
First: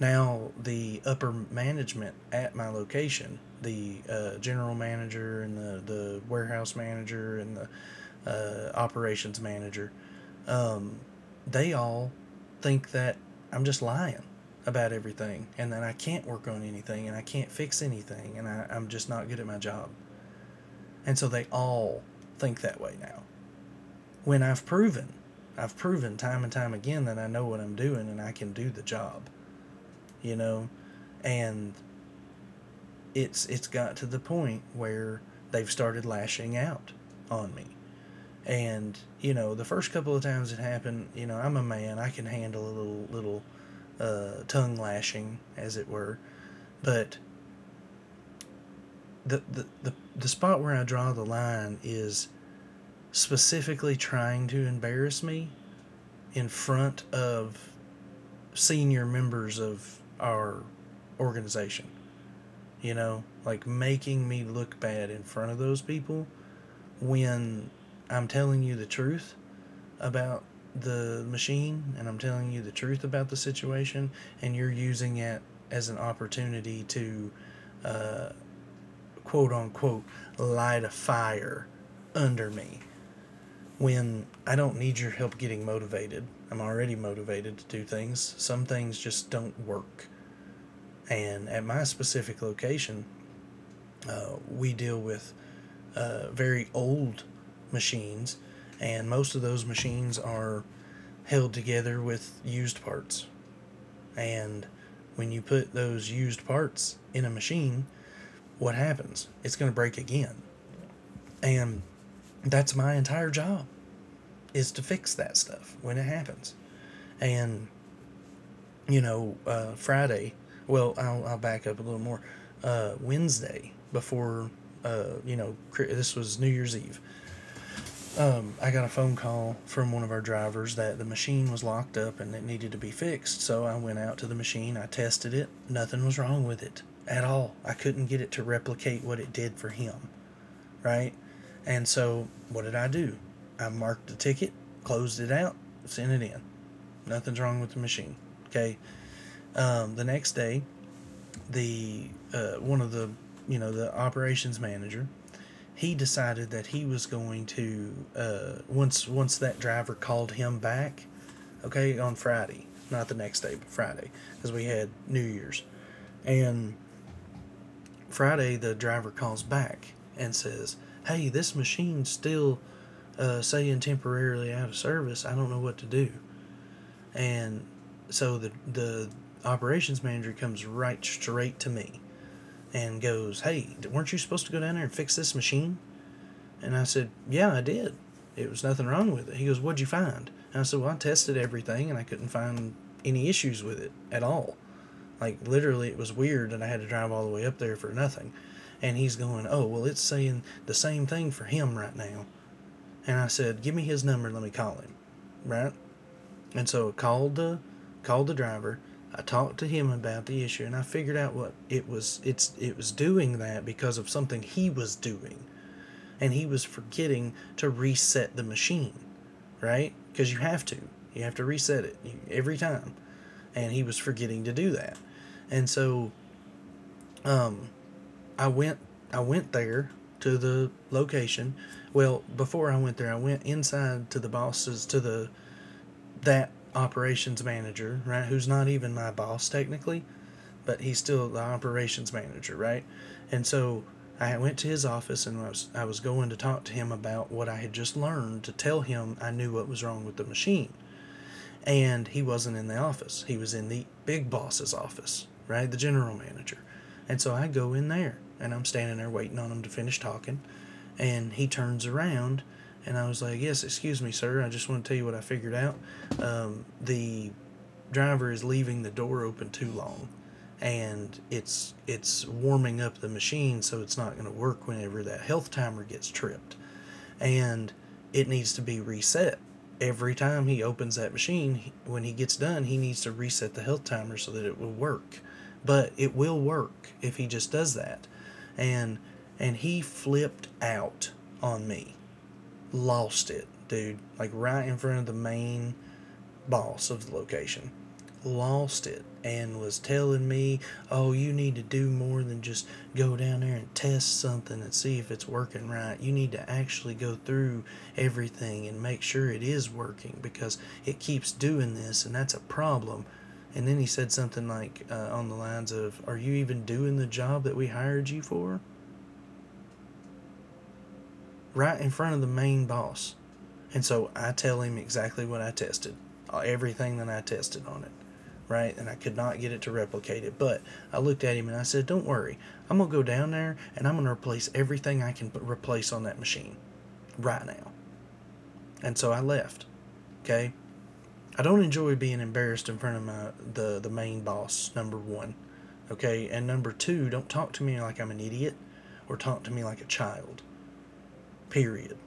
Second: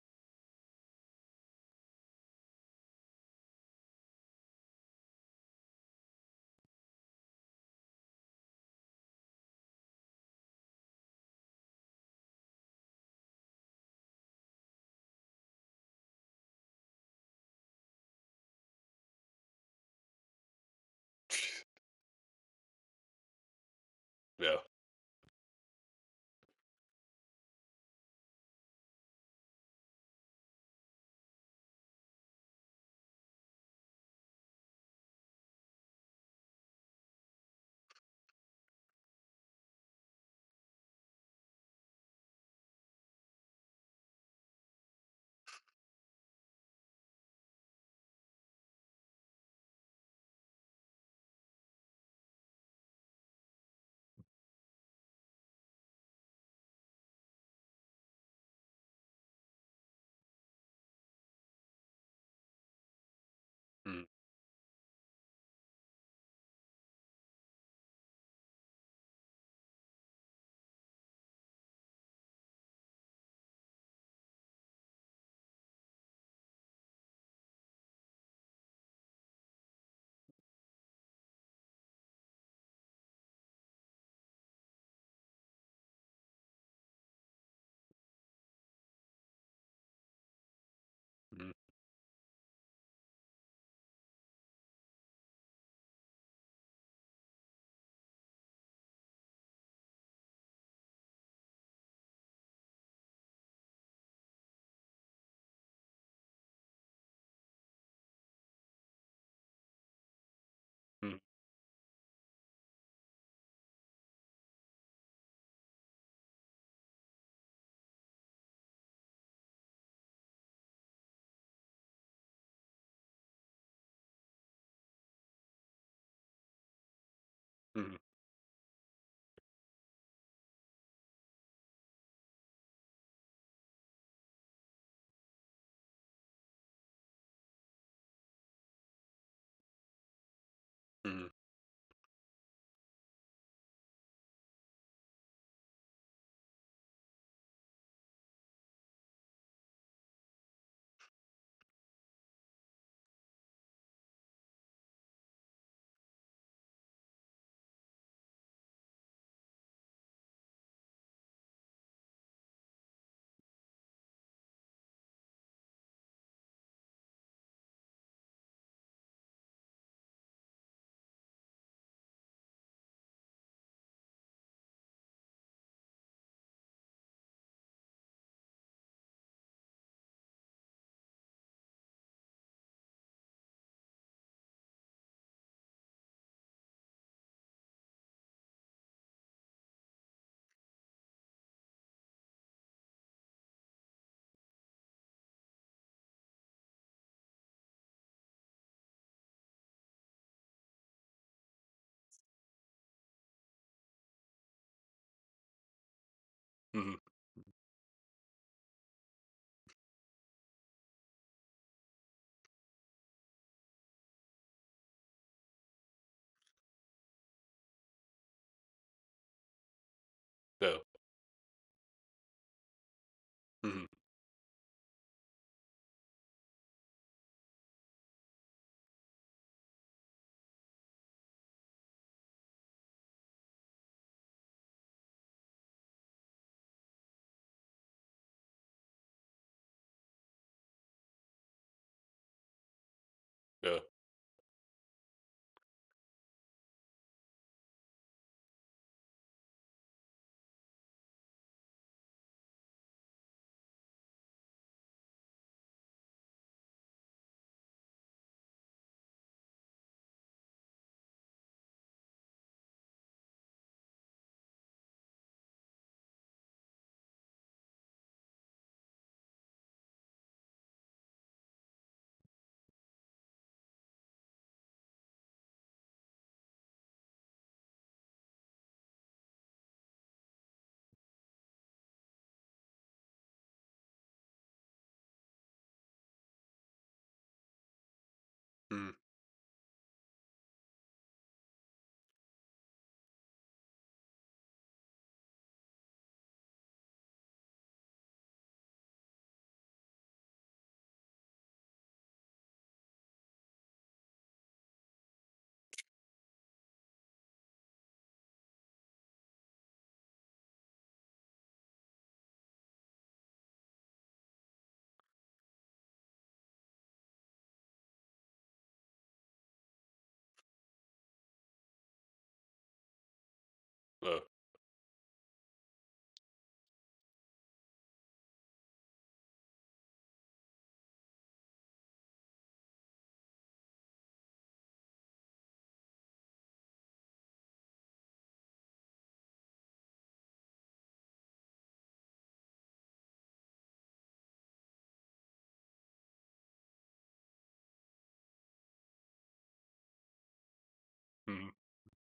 [SPEAKER 1] Now, the upper management at my location, the uh, general manager and the, the warehouse manager and the uh, operations manager, um, they all think that I'm just lying about everything, and that I can't work on anything, and I can't fix anything, and I, I'm just not good at my job. And so they all think that way now, when
[SPEAKER 2] yeah,
[SPEAKER 1] I've proven, I've proven time and time again that I know what I'm doing and I can do the job, you know. And it's it's got to the point where they've started lashing out on me. And you know, the first couple of times it happened, you know, I'm a man, I can handle a little little uh, tongue lashing, as it were. But the, the the the spot where I draw the line is specifically trying to embarrass me in front of senior members of our organization. You know, like
[SPEAKER 2] hmm,
[SPEAKER 1] making me look bad in front of those people, when I'm telling you the truth about the machine and I'm telling you the truth about the situation, and you're using it as an opportunity to, quote unquote, light a fire under me when I don't need your help getting motivated. I'm already motivated to do things. Some things just don't work. And
[SPEAKER 2] hmm,
[SPEAKER 1] at my specific location, uh, we deal with uh, very old machines, and most of those machines are held together with used parts. And when you put those used parts in a machine, what happens? It's going to break again.
[SPEAKER 2] hmm,
[SPEAKER 1] And that's my entire job, is to fix that stuff when it happens. And you know, uh, Friday. Well, I'll, I'll back up a little more. Uh, Wednesday before, uh, you know, this was New Year's Eve. I got a phone call from one of our drivers that the machine was locked up and it needed to be fixed. So I went out to the machine. I tested it. Nothing was wrong with it at all. I couldn't get it to replicate what it did for him, right?
[SPEAKER 2] hmm,
[SPEAKER 1] And so what did I do? I marked the ticket, closed it out, sent it in. Nothing's wrong with the machine. Okay. Um, the next day, the uh, one of the, you know, the operations manager, he decided that he was going to, uh, once once that driver called him back, okay, on Friday, not the next day but Friday, because we had New Year's. And Friday the driver calls back and says, hey, this machine's still, uh, saying temporarily out of service, I don't know what to do. And so the the operations manager comes right straight to me and goes, hey, weren't you supposed to go down there and fix this machine? And I said, yeah, I did. It was nothing wrong with it. He goes, what'd you find? And I said, well, I tested everything and I couldn't find any issues with it at all. Like, literally, it was weird and I had to drive all the way up there for nothing. And he's going, oh, well, it's saying the same thing for him right now. And I said, give me his number, let me call him. Right? And so I
[SPEAKER 2] hmm,
[SPEAKER 1] called the called the driver. I talked to him about the issue, and I figured out what it was. It's it was doing that because of something he was doing, and he was forgetting to reset the machine, right? Because you have to,
[SPEAKER 2] yeah,
[SPEAKER 1] you have to reset it e, every time, and he
[SPEAKER 2] hmm,
[SPEAKER 1] was forgetting to do that. And so I went, I went there to the location. Well, before I went there, I went inside to the boss's to the, that operations manager, right, who's not even my boss technically, but he's still the operations manager, right? And
[SPEAKER 2] yeah,
[SPEAKER 1] so I went to his office and I was, I was going to talk to him about what I had just learned, to tell him I knew what was wrong with the machine. And he wasn't in the office. He was in the big boss's office, right? The general manager. And so I go in there and I'm standing there waiting on him to finish talking. And he turns around and I was like, yes, excuse me, sir. I just want to tell you what I figured out. Um, the driver is leaving the door open too long, and it's it's warming up the machine, so it's not going to work whenever that health timer gets tripped and it needs to be reset. Every time he opens that machine, when he gets done, he needs to reset the health timer so that it will work. But it will work if he just does that.
[SPEAKER 2] hmm,
[SPEAKER 1] And and he flipped out on me. Lost it, dude. Like right in front of the main boss of the location, lost it, and was telling me, oh, you need to do more than just go down there and test something and see if it's working right. You need to actually go through everything and make sure it is working, because it keeps doing this and that's a problem. And then he said something like, uh, on the lines of, are you even doing the job that we hired you for? Right in front of the main boss. And so
[SPEAKER 2] yeah.
[SPEAKER 1] I tell him exactly what I tested, uh, everything that I tested on it, right? And I could not get it to replicate it. But I looked at him and I said, don't worry. I'm going to go down there and I'm going to replace everything I can replace on that machine right now. And so I left, okay? I don't enjoy being embarrassed in front of my, the, the main boss, number one, okay? And number two, don't talk to me like I'm an idiot, or talk to me like a child,
[SPEAKER 2] Mhm,
[SPEAKER 1] period.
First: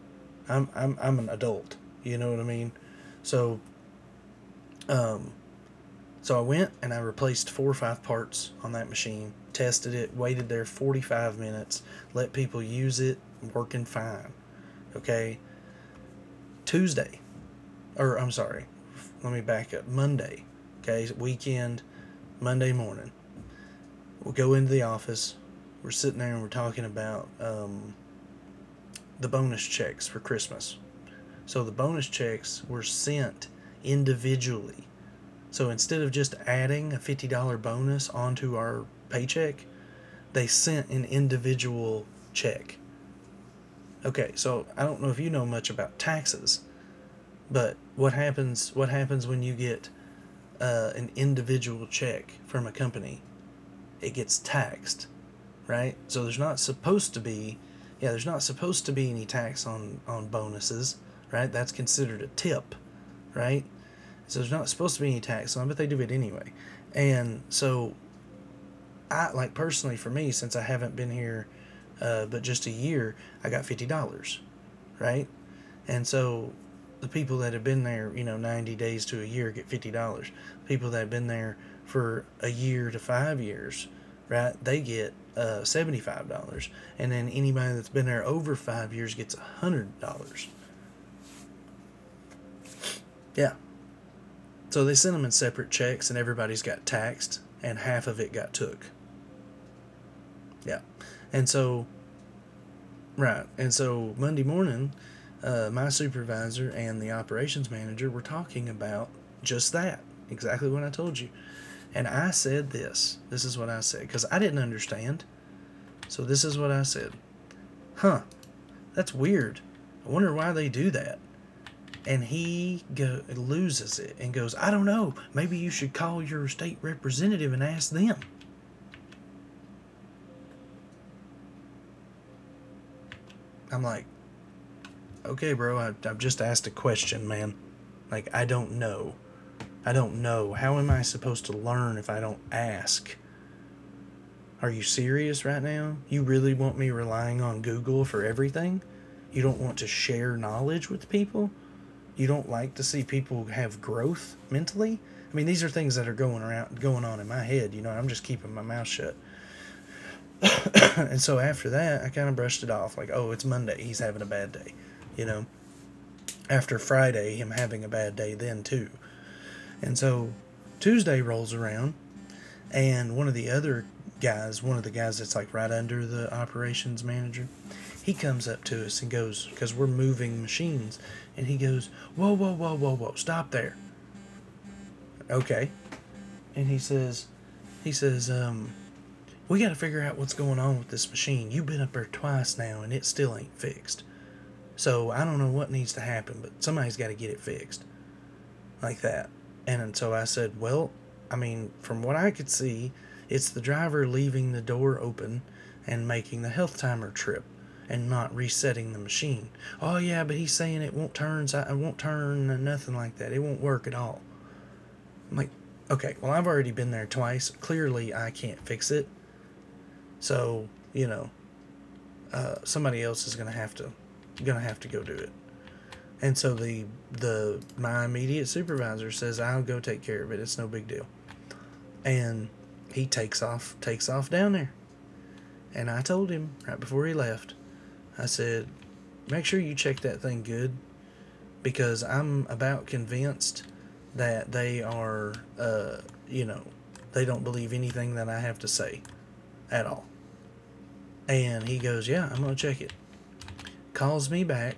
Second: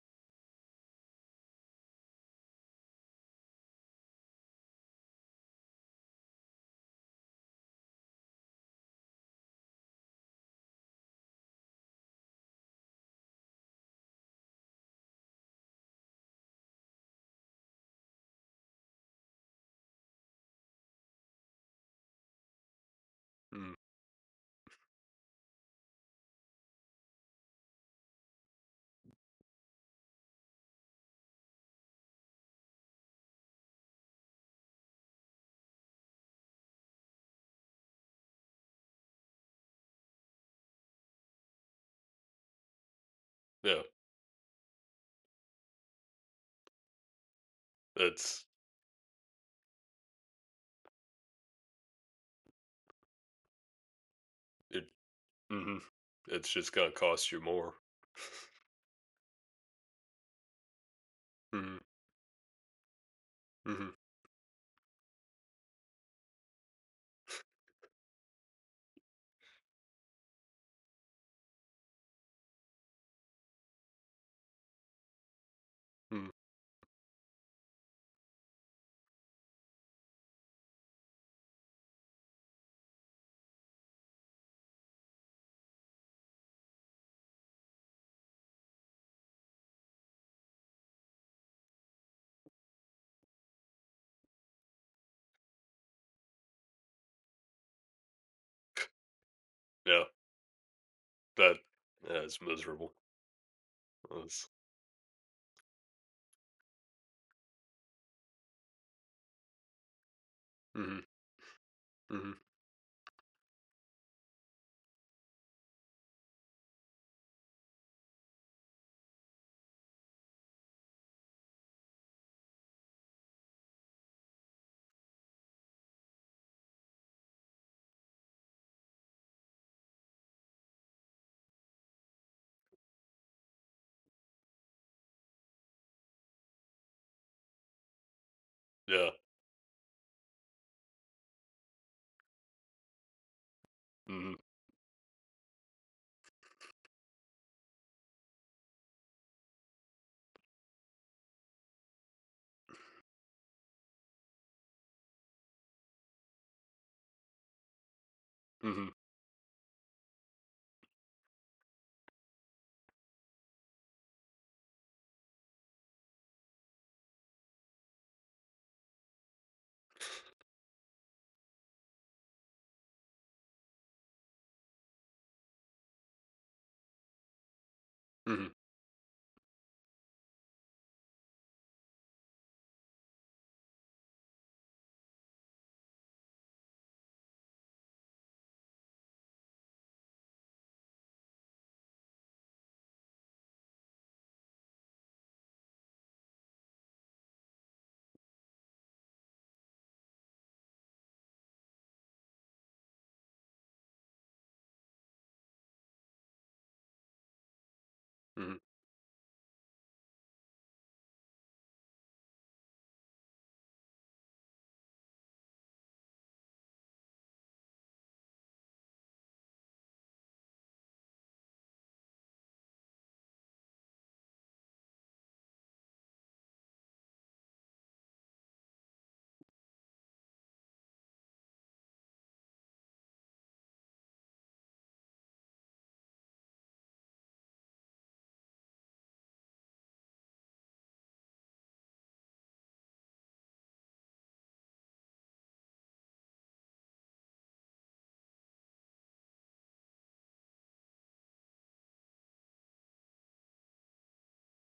[SPEAKER 1] I'm, I'm, I'm an adult, you know what I mean? So, um, so I went and I replaced four or five parts on that machine, tested it, waited there forty five minutes, let people use it, working fine. Okay. Tuesday, or I'm sorry, let me back up. Monday, okay, weekend, Monday morning,
[SPEAKER 2] mm,
[SPEAKER 1] we'll go into the office. We're sitting there and we're talking about, um, the bonus checks for Christmas. So the bonus checks were sent individually. So instead of just adding a fifty dollar bonus onto our paycheck, they sent an individual check.
[SPEAKER 2] yeah,
[SPEAKER 1] Okay, so I don't know if you know much about taxes, but what
[SPEAKER 2] that's
[SPEAKER 1] happens what happens when you get uh, an individual check from a company? It gets
[SPEAKER 2] it,
[SPEAKER 1] taxed,
[SPEAKER 2] mhm.
[SPEAKER 1] right? So there's
[SPEAKER 2] It's
[SPEAKER 1] not
[SPEAKER 2] just gonna
[SPEAKER 1] supposed to
[SPEAKER 2] cost you
[SPEAKER 1] be,
[SPEAKER 2] more.
[SPEAKER 1] yeah,
[SPEAKER 2] (laughs)
[SPEAKER 1] there's not supposed to be any tax on on bonuses, right? That's
[SPEAKER 2] Mhm,
[SPEAKER 1] considered a tip, right?
[SPEAKER 2] mhm,
[SPEAKER 1] So there's not supposed to be any tax on, but they do it anyway. And so I, like personally for me, since I haven't been here, uh, but just a year, I got fifty dollars, right? And
[SPEAKER 2] mhm.
[SPEAKER 1] so, the people that have been there, you know, ninety days to a year get fifty dollars. People that have been there for a year to five years, right? They get uh, seventy five dollars, and then anybody that's been there over five years gets one hundred dollars. Yeah. So they sent them in separate checks, and everybody's got taxed, and half of it got took.
[SPEAKER 2] Yeah,
[SPEAKER 1] Yeah. And
[SPEAKER 2] that,
[SPEAKER 1] so
[SPEAKER 2] yeah, it's miserable.
[SPEAKER 1] Right. And so Monday
[SPEAKER 2] That's,
[SPEAKER 1] morning, uh, my supervisor and the operations manager were talking about just that, exactly what I
[SPEAKER 2] mhm,
[SPEAKER 1] told you. And I
[SPEAKER 2] mhm,
[SPEAKER 1] said this. This is what I said because I didn't understand. So this is what I said. Huh. That's weird. I wonder why they do that. And he go, loses it and goes, I don't know. Maybe you should call your state representative and ask them. I'm like, okay, bro, I, I've just asked a question, man. Like, I don't
[SPEAKER 2] yeah,
[SPEAKER 1] know. I don't know. How am I supposed to learn if I don't ask?
[SPEAKER 2] mhm,
[SPEAKER 1] Are you serious right now? You really want me relying on Google for everything? You don't want to share knowledge with people? You don't like to see people have growth mentally? I mean, these are things that are going around, going on in my head. You know, I'm just keeping my mouth
[SPEAKER 2] mhm,
[SPEAKER 1] shut. And so after that, I kind of brushed it off, like, oh, it's Monday. He's having a bad day. You know, After Friday, him having a bad day then too. And so Tuesday rolls around, and one of the other guys, one of the guys that's like right under the operations manager, he comes
[SPEAKER 2] mhm,
[SPEAKER 1] up to us and goes, because we're moving machines, and he goes, whoa, whoa, whoa, whoa, whoa, stop there. Okay. And he says, he says, um, we got to figure out what's going on with this machine. You've been up there twice now, and it still ain't fixed. So I don't know what needs to happen, but somebody's got to get it fixed. Like that. And so I said, well, I mean, from what I could see, it's the driver leaving the door open and making the health timer trip and not
[SPEAKER 2] mhm,
[SPEAKER 1] resetting the machine. Oh, yeah, but he's saying it won't turn, si- it won't turn, and nothing like that. It won't work at all. I'm like, okay, well, I've already been there twice. Clearly, I can't fix it. So, you know, uh, somebody else is going to have to gonna have to go do it. And so the the my immediate supervisor says I'll go take care of it. It's no big deal. And he takes off, takes off down there. And I told him right before he left, I said, make sure you check that thing good because I'm about convinced that they are, uh, you know, they don't believe anything that I have to say at all. And he goes, yeah, I'm going to check it. Calls me back,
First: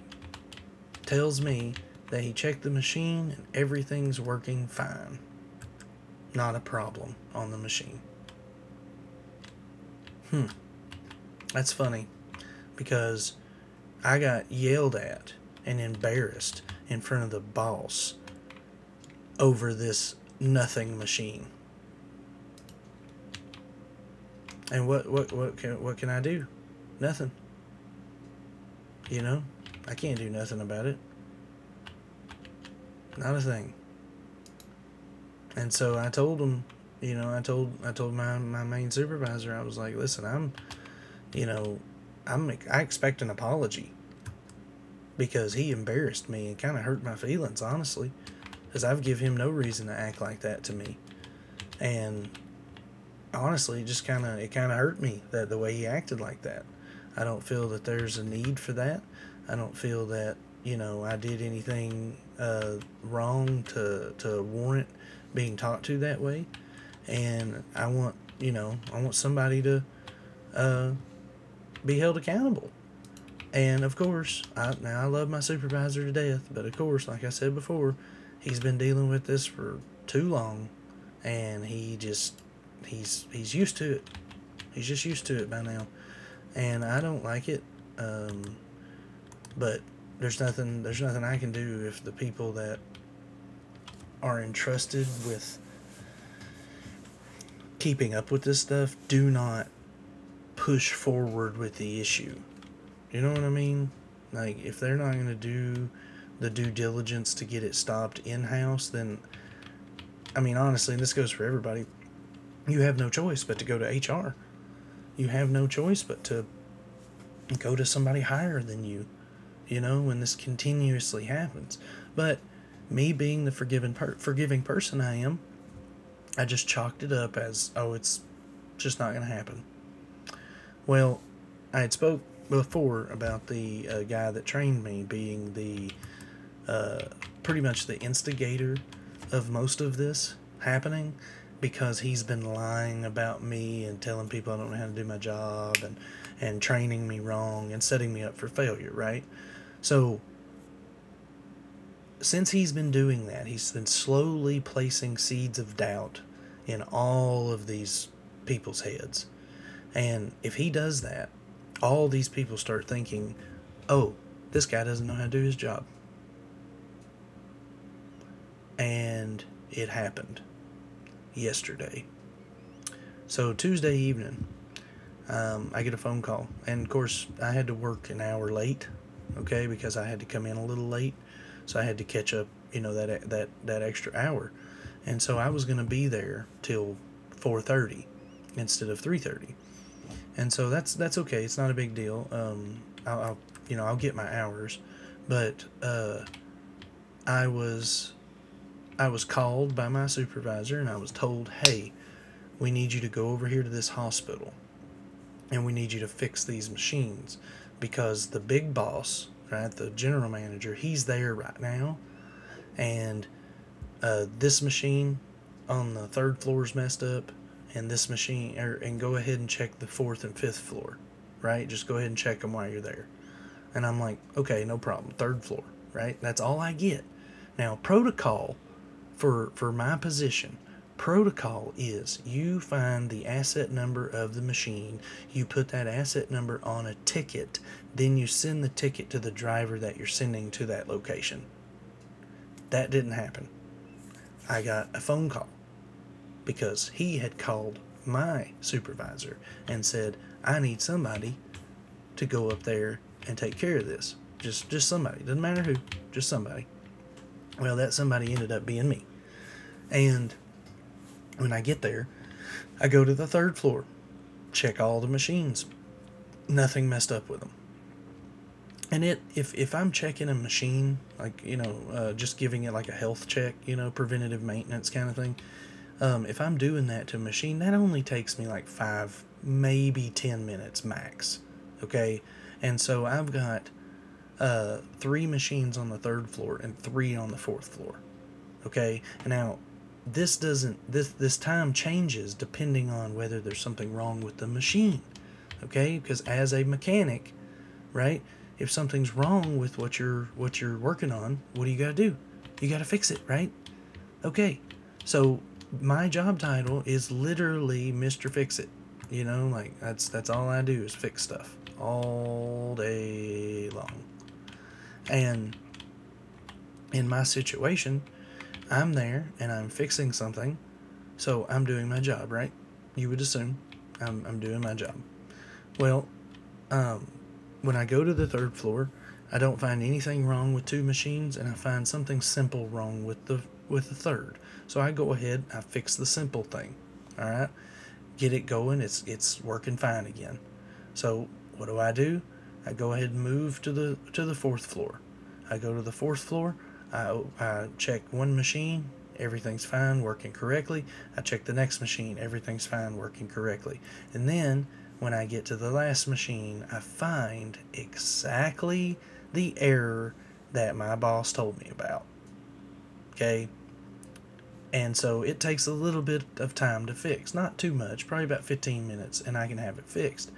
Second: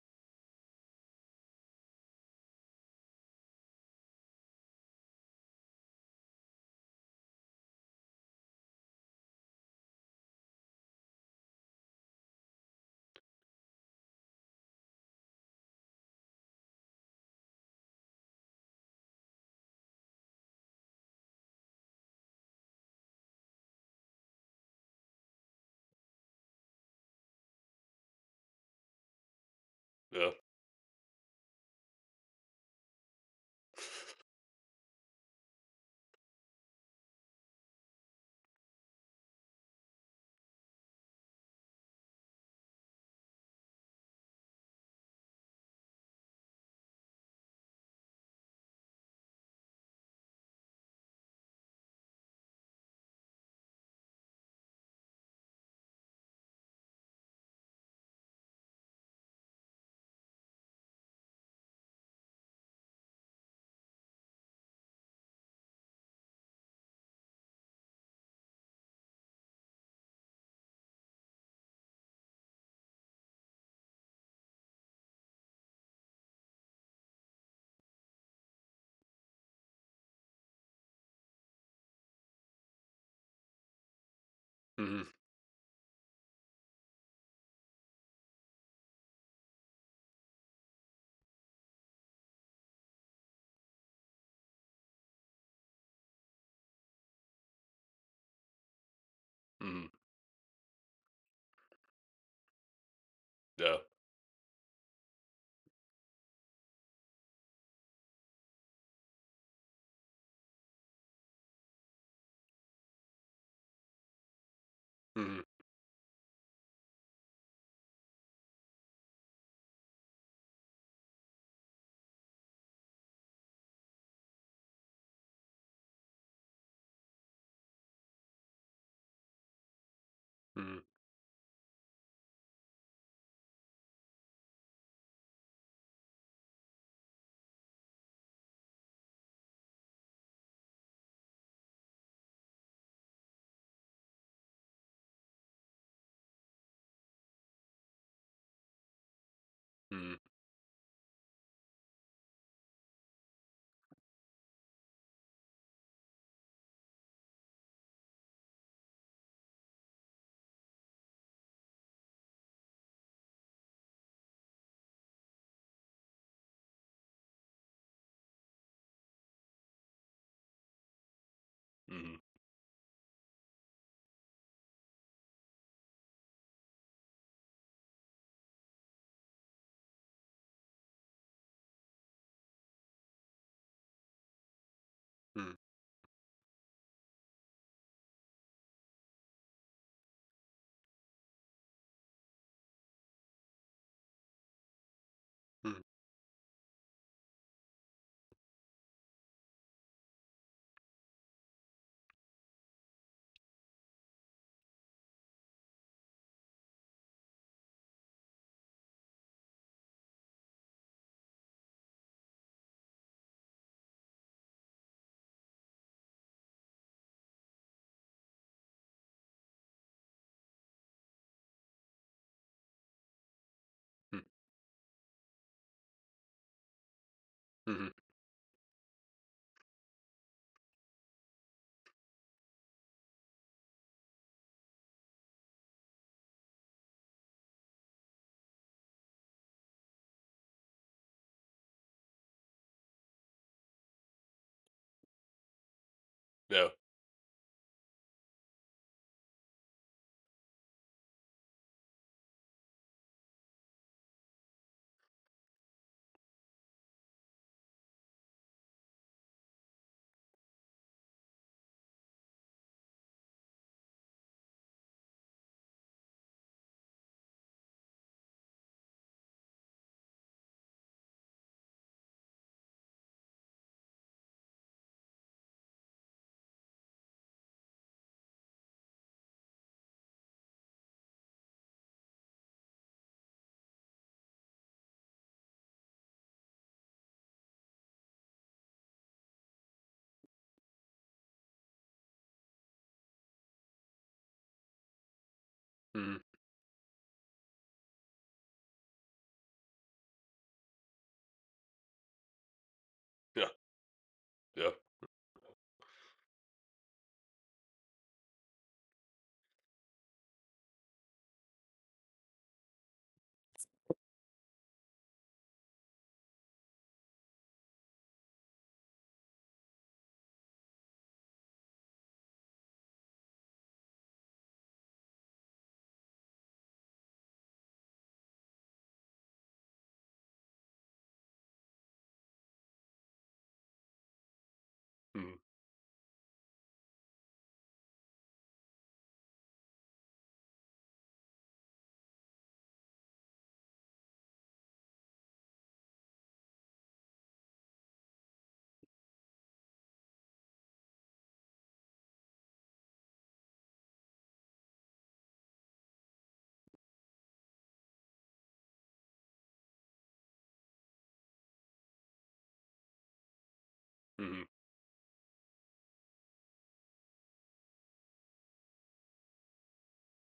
[SPEAKER 1] tells me that he checked the machine and everything's working fine. Not a problem on the machine. Hmm, that's funny because I got yelled at and embarrassed in front of the boss over this nothing machine. And what what what can what can I do? Nothing. You know, I can't do
[SPEAKER 2] yeah,
[SPEAKER 1] nothing about it. Not a thing. And so I told him, you know, I told I told my my main supervisor, I was like, listen, I'm, you know, I'm I expect an apology because he embarrassed me and kind of hurt my feelings, honestly, because I've give him no reason to act like that to me. And honestly, just kind of it kind of hurt me that the way he acted like that. I don't feel that there's a need for that. I don't feel that you know I did anything uh, wrong to to warrant being talked to that way. And I want you know I want somebody to uh, be held accountable. And of course, I now I love my supervisor to death, but of course, like I said before, he's been dealing with this for too long, and he just he's he's used to it. He's
[SPEAKER 2] mhm,
[SPEAKER 1] just used to it by now, and I don't like it. Um, but there's nothing there's nothing I can do if the people that are entrusted with keeping up with this stuff do not
[SPEAKER 2] mhm,
[SPEAKER 1] push forward with the issue. You know what I
[SPEAKER 2] yeah,
[SPEAKER 1] mean? Like if they're not going to do the due diligence to get it stopped in house, then I mean honestly, and this goes for everybody. You have no choice but to go to H R. You
[SPEAKER 2] mhm,
[SPEAKER 1] have no choice but to go to somebody higher than you, you know, when this continuously happens. But me being the forgiving per- forgiving person I am, I just chalked it up as, oh, it's just not going to happen.
[SPEAKER 2] mhm,
[SPEAKER 1] Well, I had spoke before about the uh, guy that trained me being the uh, pretty much the instigator of most of this happening because he's been lying about me and telling people I don't know how to do my job and and training me wrong and setting me up for failure, right?
[SPEAKER 2] mhm, mhm, mhm, mhm,
[SPEAKER 1] So since he's been doing that, he's been slowly placing seeds of doubt in all of these people's heads. And if he does that, all these people start thinking, oh, this guy doesn't know how to do his job. And it happened yesterday. So Tuesday evening, um, I get a phone call. And of course, I had to work an hour late, okay, because I had to come in a little late. So I had to catch up, you know, that that that extra hour. And so I was going to be there till four thirty instead of three thirty. And so that's that's okay. It's not a big deal. Um, I'll, I'll you know I'll get my hours, but uh, I was I was called by my supervisor and I was told, hey, we need you to go over here to this hospital and we need you to fix these machines because the big boss, right, the general manager, he's there right now, and uh, this machine on the third floor is messed up, and this machine, er, and go ahead and check the fourth and fifth floor, right? Just go ahead and check them while you're there. And I'm like, okay, no problem. Third floor, right? That's all I get.
[SPEAKER 2] mhm,
[SPEAKER 1] Now,
[SPEAKER 2] mhm,
[SPEAKER 1] protocol for for my position, protocol is you find the asset number of the machine, you put that asset number on a ticket, then you send the ticket to the driver that you're sending to that location. That didn't happen. I got a phone call
[SPEAKER 2] yeah,
[SPEAKER 1] because he had called my supervisor and said I need somebody to go up there and take care of this, just just somebody, doesn't matter who, just somebody. Well, that somebody ended up being me. And when I get there, I go to the third floor, check all the machines. Nothing messed up with them. And it, if if I'm checking a machine, like you know, uh, just giving it like a health check, you know, preventative maintenance kind of thing. Um, if I'm doing that to a machine, that only takes me like five, maybe ten minutes max. Okay, and so I've got uh, three machines on the third floor and three on the fourth floor. Okay. Now, this doesn't this this time changes depending on whether there's something wrong with the machine. Okay?
[SPEAKER 2] mhm,
[SPEAKER 1] Because as a mechanic, right? If something's wrong with what you're what you're working on, what do you got to do? You got to fix it,
[SPEAKER 2] yeah,
[SPEAKER 1] right? Okay.
[SPEAKER 2] yeah,
[SPEAKER 1] So, my job title is literally Mister Fix It. You know, like that's that's all I do is fix stuff all day long. And in my situation, I'm there and I'm fixing something. So I'm doing my job, right? You would assume I'm, I'm doing my job. Well, um, when I go to the third floor, I don't find anything wrong with two machines, and I find something simple wrong with the with the third. So I go
[SPEAKER 2] mhm,
[SPEAKER 1] ahead, I fix the simple thing. All right, get it going. It's it's working fine again. So what do I do? I go ahead and move to the to the fourth floor. I go to the fourth floor. I, I check one machine. Everything's fine, working correctly. I check the next machine. Everything's fine, working correctly. And then when I get to the last machine, I find exactly the error that my boss told me about. Okay.
[SPEAKER 2] mhm,
[SPEAKER 1] And so it takes a little bit of time to fix, not too much, probably about fifteen minutes, and I can have it fixed.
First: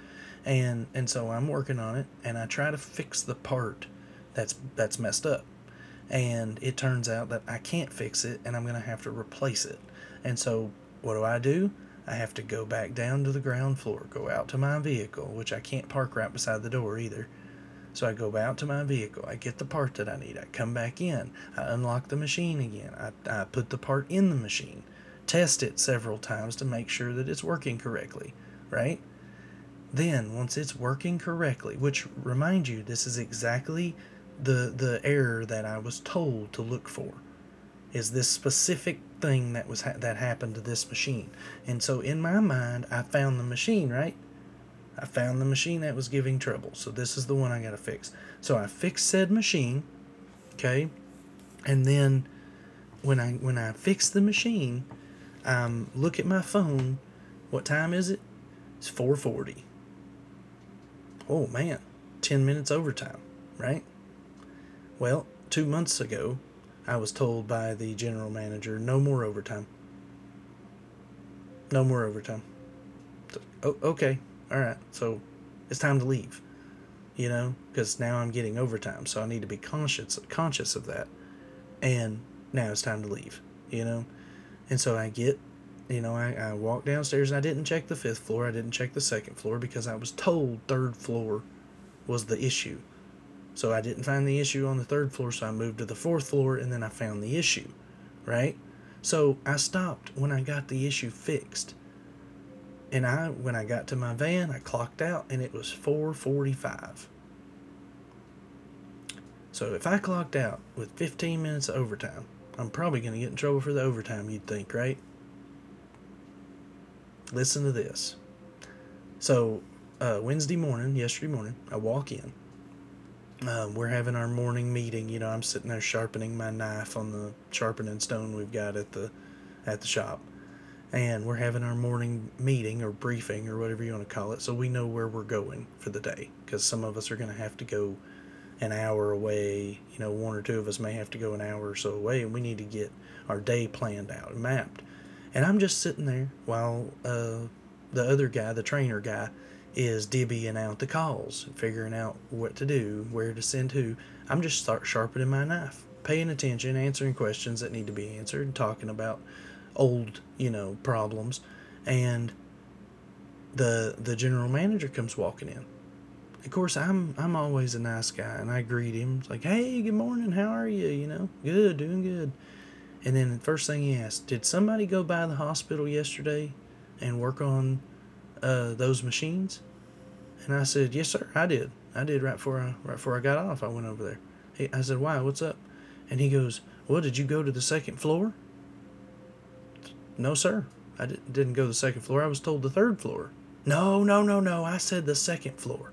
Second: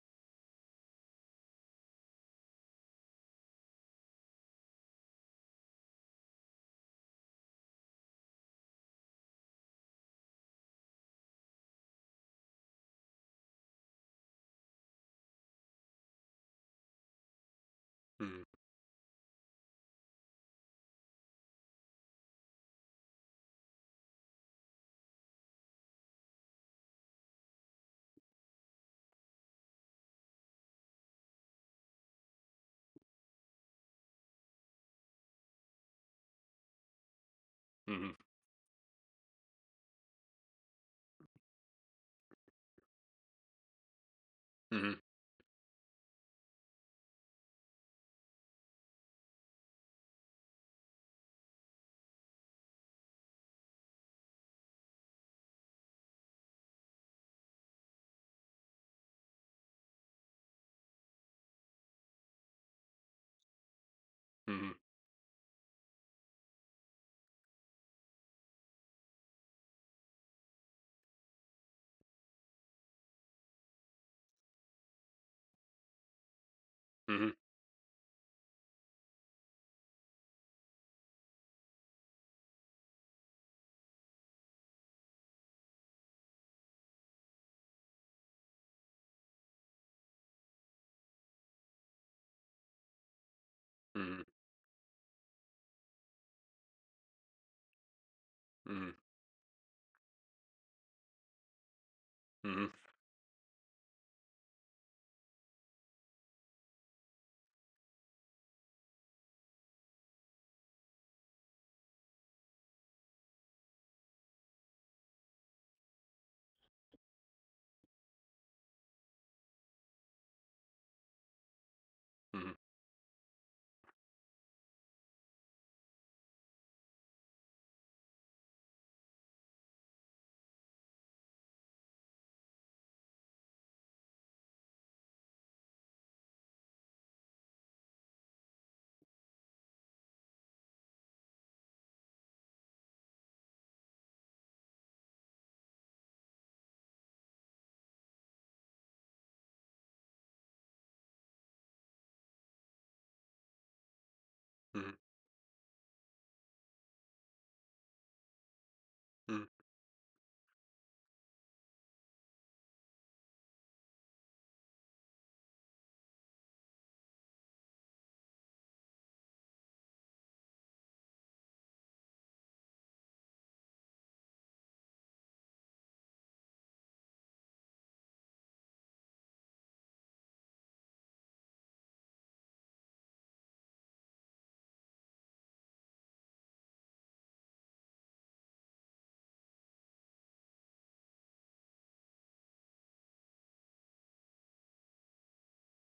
[SPEAKER 1] And and so I'm working on it, and I try to fix the part that's that's messed up. And it turns out that I can't fix it, and I'm gonna have to replace it. And so what do I do? I have to go back down to the ground floor, go out to my vehicle, which I can't park right beside the door either, so I go
[SPEAKER 2] mhm,
[SPEAKER 1] out to my vehicle, I get the part that I need, I come back in, I unlock the machine again, I, I put the part in the machine, test it several times to make sure that it's working correctly, right? Then, once it's working correctly, which remind you, this is exactly the, the error that I was told to look for
[SPEAKER 2] mhm,
[SPEAKER 1] is
[SPEAKER 2] mhm,
[SPEAKER 1] this specific thing that was ha- that happened to this machine. And so in my mind, I found the machine, right?
[SPEAKER 2] mhm, mhm, mhm,
[SPEAKER 1] I found the machine that was giving trouble. So this is the one I got to fix. So I fixed said machine, okay? And then when I when I fix the machine, I um look at my phone. What time is it? It's four forty. Oh man, ten minutes overtime, right?
[SPEAKER 2] mhm,
[SPEAKER 1] Well, two months ago, I was told by the general manager, no more overtime. No more overtime. So, oh, okay. All right. So it's time to leave, you
[SPEAKER 2] mhm,
[SPEAKER 1] know, because now I'm getting overtime. So I need to be conscious conscious of that. And now it's time to leave, you know? And so I get, you know, I, I walk downstairs and I didn't check the fifth floor. I didn't check the second floor because I was told third floor was the issue. So I didn't find the issue on the third floor, so I moved to the fourth floor and then I found the issue, right? So I stopped when I got the issue fixed.
[SPEAKER 2] mhm,
[SPEAKER 1] And I when I got to my van, I clocked out and it was four forty-five. So if I clocked out with fifteen minutes of overtime, I'm probably going to get in trouble for the overtime, you'd think, right? Listen to this. So uh, Wednesday morning, yesterday morning, I walk in. Um, we're having our morning meeting. You know, I'm sitting there sharpening my knife on the sharpening stone we've got at the at the shop, and we're having our morning meeting or briefing or whatever you want to call it, so we know where we're going for the day. Because some of us are going to have to go an hour away. You know, one or two of us may have to go an hour or so away, and we need to get our day planned out and mapped. And I'm just sitting there while uh, the other guy, the trainer guy, is divvying out the calls, figuring out what to do, where to send who. I'm just start sharpening my knife, paying attention, answering questions that need to be answered, talking about
[SPEAKER 2] mhm,
[SPEAKER 1] old, you know, problems. And the the general manager comes walking in. Of course, I'm I'm always a nice guy and I greet him. It's like, hey, good morning, how are you? You know, good, doing good. And then the first thing he asked, did somebody go by the hospital yesterday and work on uh, those machines? And I said, yes, sir, I did. I did right before I right before I got off. I went over there. He, I said, why? What's up? And he goes, well, did you go to the second floor? No, sir. I di- didn't go to the second floor. I was told the third floor. No, no, no, no. I said the second floor.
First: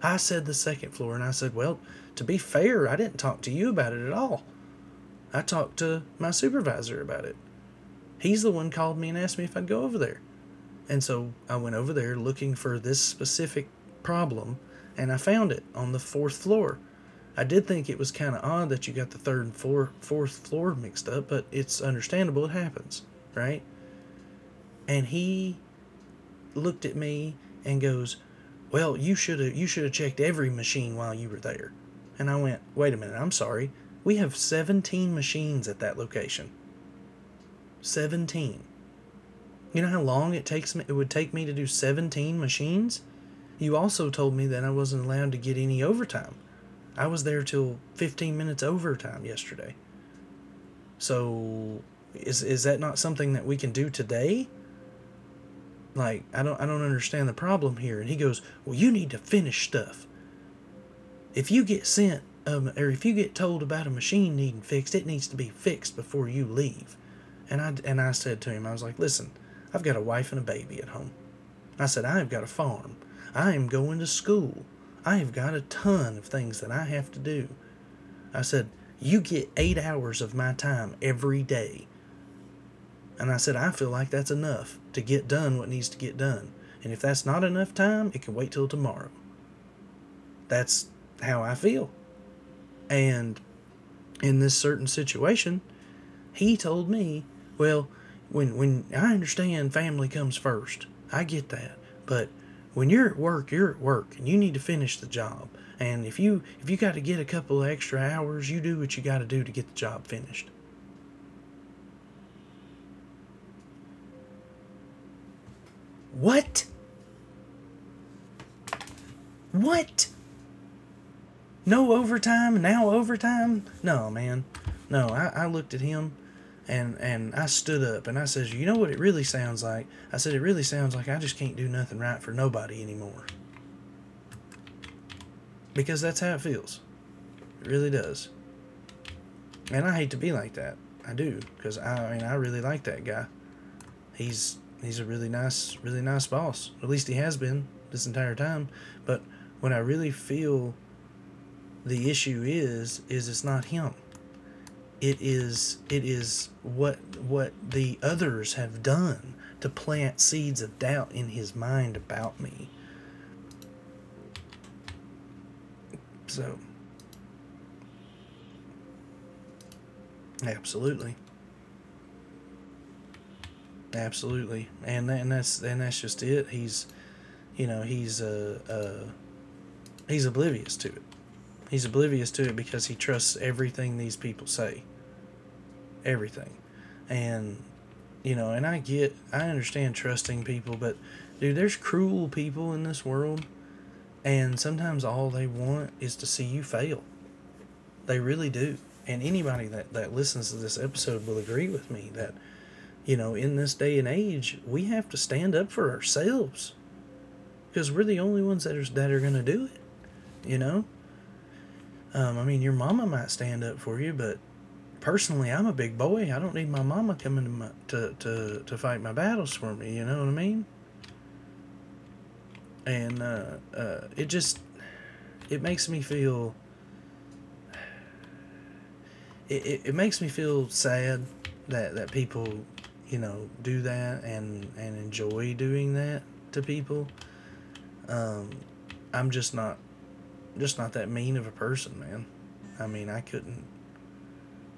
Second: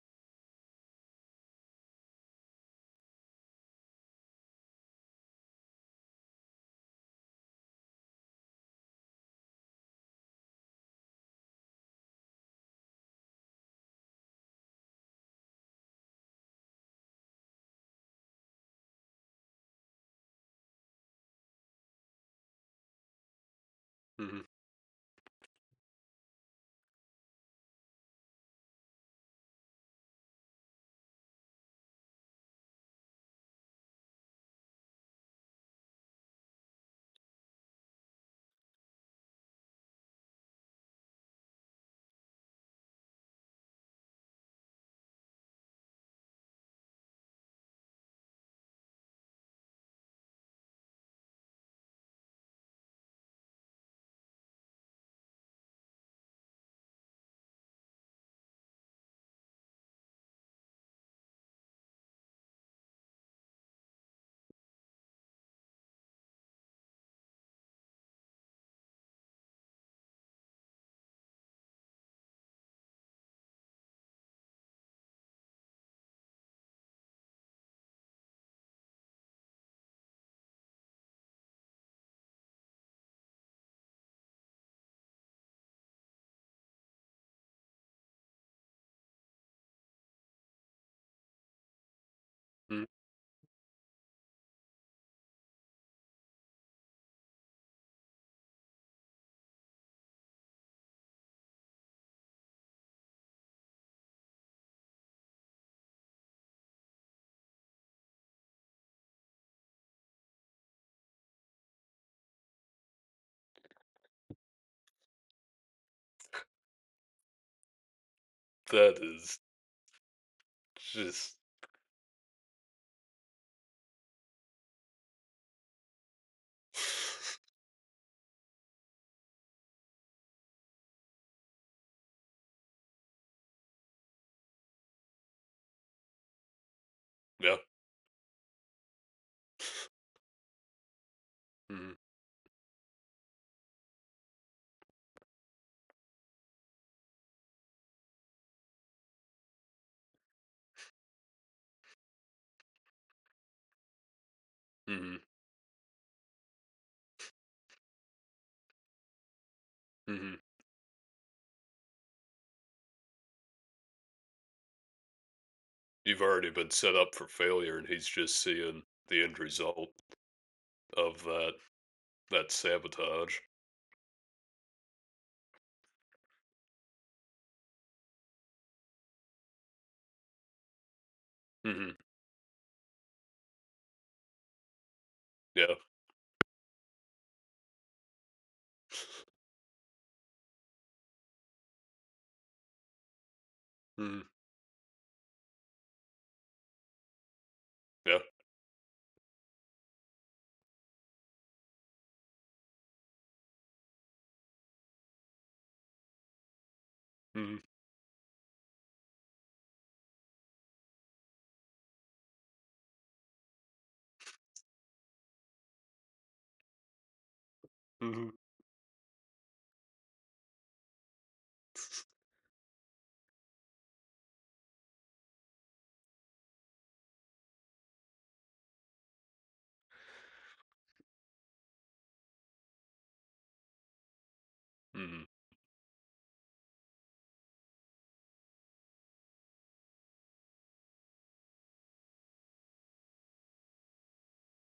[SPEAKER 1] I said the second floor, and I said, well, to be fair, I didn't talk to you about it at all. I talked to my supervisor about it. He's the one called me and asked me if I'd go over there. And so I went over there looking for this specific problem, and I found it on the fourth floor. I did think it was kind of odd that you got the third and four, fourth floor mixed up, but it's understandable. It happens, right?
[SPEAKER 2] mhm,
[SPEAKER 1] And he looked at me and goes, "Well, you should have you should have checked every machine while you were there." And I went, "Wait a minute, I'm sorry. We have seventeen machines at that location. seventeen. You know how long it takes me it would take me to do seventeen machines? You also told me that I wasn't allowed to get any overtime. I was there till fifteen minutes overtime yesterday. So is is that not something that we can do today? Like I don't I don't understand the problem here." And he goes, "Well, you need to finish stuff. If you get sent, um, or if you get told about a machine needing fixed, it needs to be fixed before you leave." And I and I said to him, I was like, listen, I've got a wife and a baby at home. I said, I have got a farm. I am going to school. I have got a ton of things that I have to do. I said, you get eight hours of my time every day. And I said, I feel like that's enough to get done what needs to get done. And if that's not enough time, it can wait till tomorrow. That's how I feel.
[SPEAKER 2] mhm.
[SPEAKER 1] And in this certain situation, he told me, well, when when I understand family comes first. I get that. But when you're at work, you're at work and you need to finish the job. And if you if you got to get a couple of extra hours, you do what you got to do to get the job finished. What?
[SPEAKER 2] That is.
[SPEAKER 1] What?
[SPEAKER 2] Just.
[SPEAKER 1] No overtime, now overtime? No, man. No, I, I looked at him and and I
[SPEAKER 2] (laughs)
[SPEAKER 1] stood up and I says, "You know what it really sounds like?" I said, "It really sounds like I just can't do nothing right for nobody anymore," because that's how it feels.
[SPEAKER 2] (sighs) Yeah.
[SPEAKER 1] It really does. And I hate to be like that. I do because
[SPEAKER 2] Mm,
[SPEAKER 1] I, I mean I really like that guy. He's he's a really nice really nice boss. At least he has been this entire time. But when I really feel the issue is is it's not him. It
[SPEAKER 2] mhm,
[SPEAKER 1] is it is what what the others have done to
[SPEAKER 2] mhm,
[SPEAKER 1] plant
[SPEAKER 2] mhm.
[SPEAKER 1] seeds of doubt in his mind about me.
[SPEAKER 2] You've already
[SPEAKER 1] So
[SPEAKER 2] been set up for failure, and he's just seeing the end result
[SPEAKER 1] absolutely,
[SPEAKER 2] of that that sabotage.
[SPEAKER 1] absolutely, and and that's and that's just it. He's, you know he's uh, uh he's oblivious to it. he's
[SPEAKER 2] Mhm,
[SPEAKER 1] oblivious to it because he trusts everything these people say,
[SPEAKER 2] yeah.
[SPEAKER 1] everything. And, you know and I get, I understand trusting people, but dude, there's cruel people in this world,
[SPEAKER 2] Mm. Mhm,
[SPEAKER 1] and sometimes all they want is to see you fail.
[SPEAKER 2] yeah.
[SPEAKER 1] They really do. And anybody that, that listens to this episode will agree with me that, you know, in this day and age we have to stand up for ourselves,
[SPEAKER 2] Mhm,
[SPEAKER 1] because we're the only ones that are, that are going to do it, you know. Um, I mean, your mama might stand up for you, but personally, I'm a big boy. I don't need my mama coming to my, to,
[SPEAKER 2] mhm,
[SPEAKER 1] to to fight my battles for me. You know what I mean? And uh, uh, it just it makes me feel it, it, it makes me feel sad that that people, you know, do that and and
[SPEAKER 2] mhm,
[SPEAKER 1] enjoy doing that to people. Um, I'm just not, just not that mean of a person, man. I mean, I couldn't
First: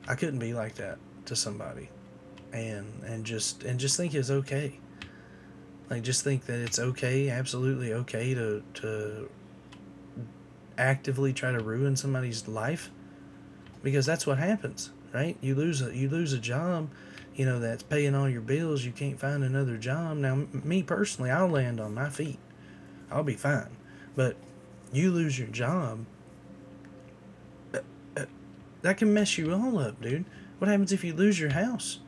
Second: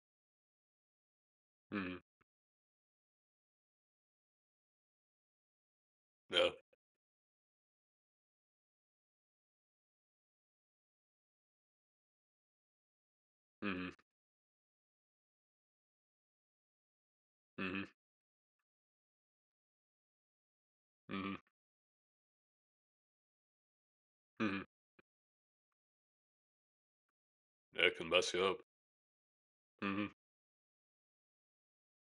[SPEAKER 1] I couldn't be like that to somebody
[SPEAKER 2] mhm,
[SPEAKER 1] and and just and just think it's okay. Like, just think
[SPEAKER 2] yeah.
[SPEAKER 1] that it's okay, absolutely okay, to to actively try to ruin somebody's life,
[SPEAKER 2] Mhm,
[SPEAKER 1] because that's what happens, right? You lose a you lose a job, you know,
[SPEAKER 2] mm,
[SPEAKER 1] that's
[SPEAKER 2] mhm,
[SPEAKER 1] paying all your bills. You can't find another job. Now, m- me personally,
[SPEAKER 2] mhm,
[SPEAKER 1] I'll land on my feet. I'll be fine, but
[SPEAKER 2] mhm.
[SPEAKER 1] you lose your job,
[SPEAKER 2] Yeah, it can
[SPEAKER 1] uh,
[SPEAKER 2] mess you up.
[SPEAKER 1] that can mess you all up,
[SPEAKER 2] Mhm,
[SPEAKER 1] dude. What happens if you lose your house?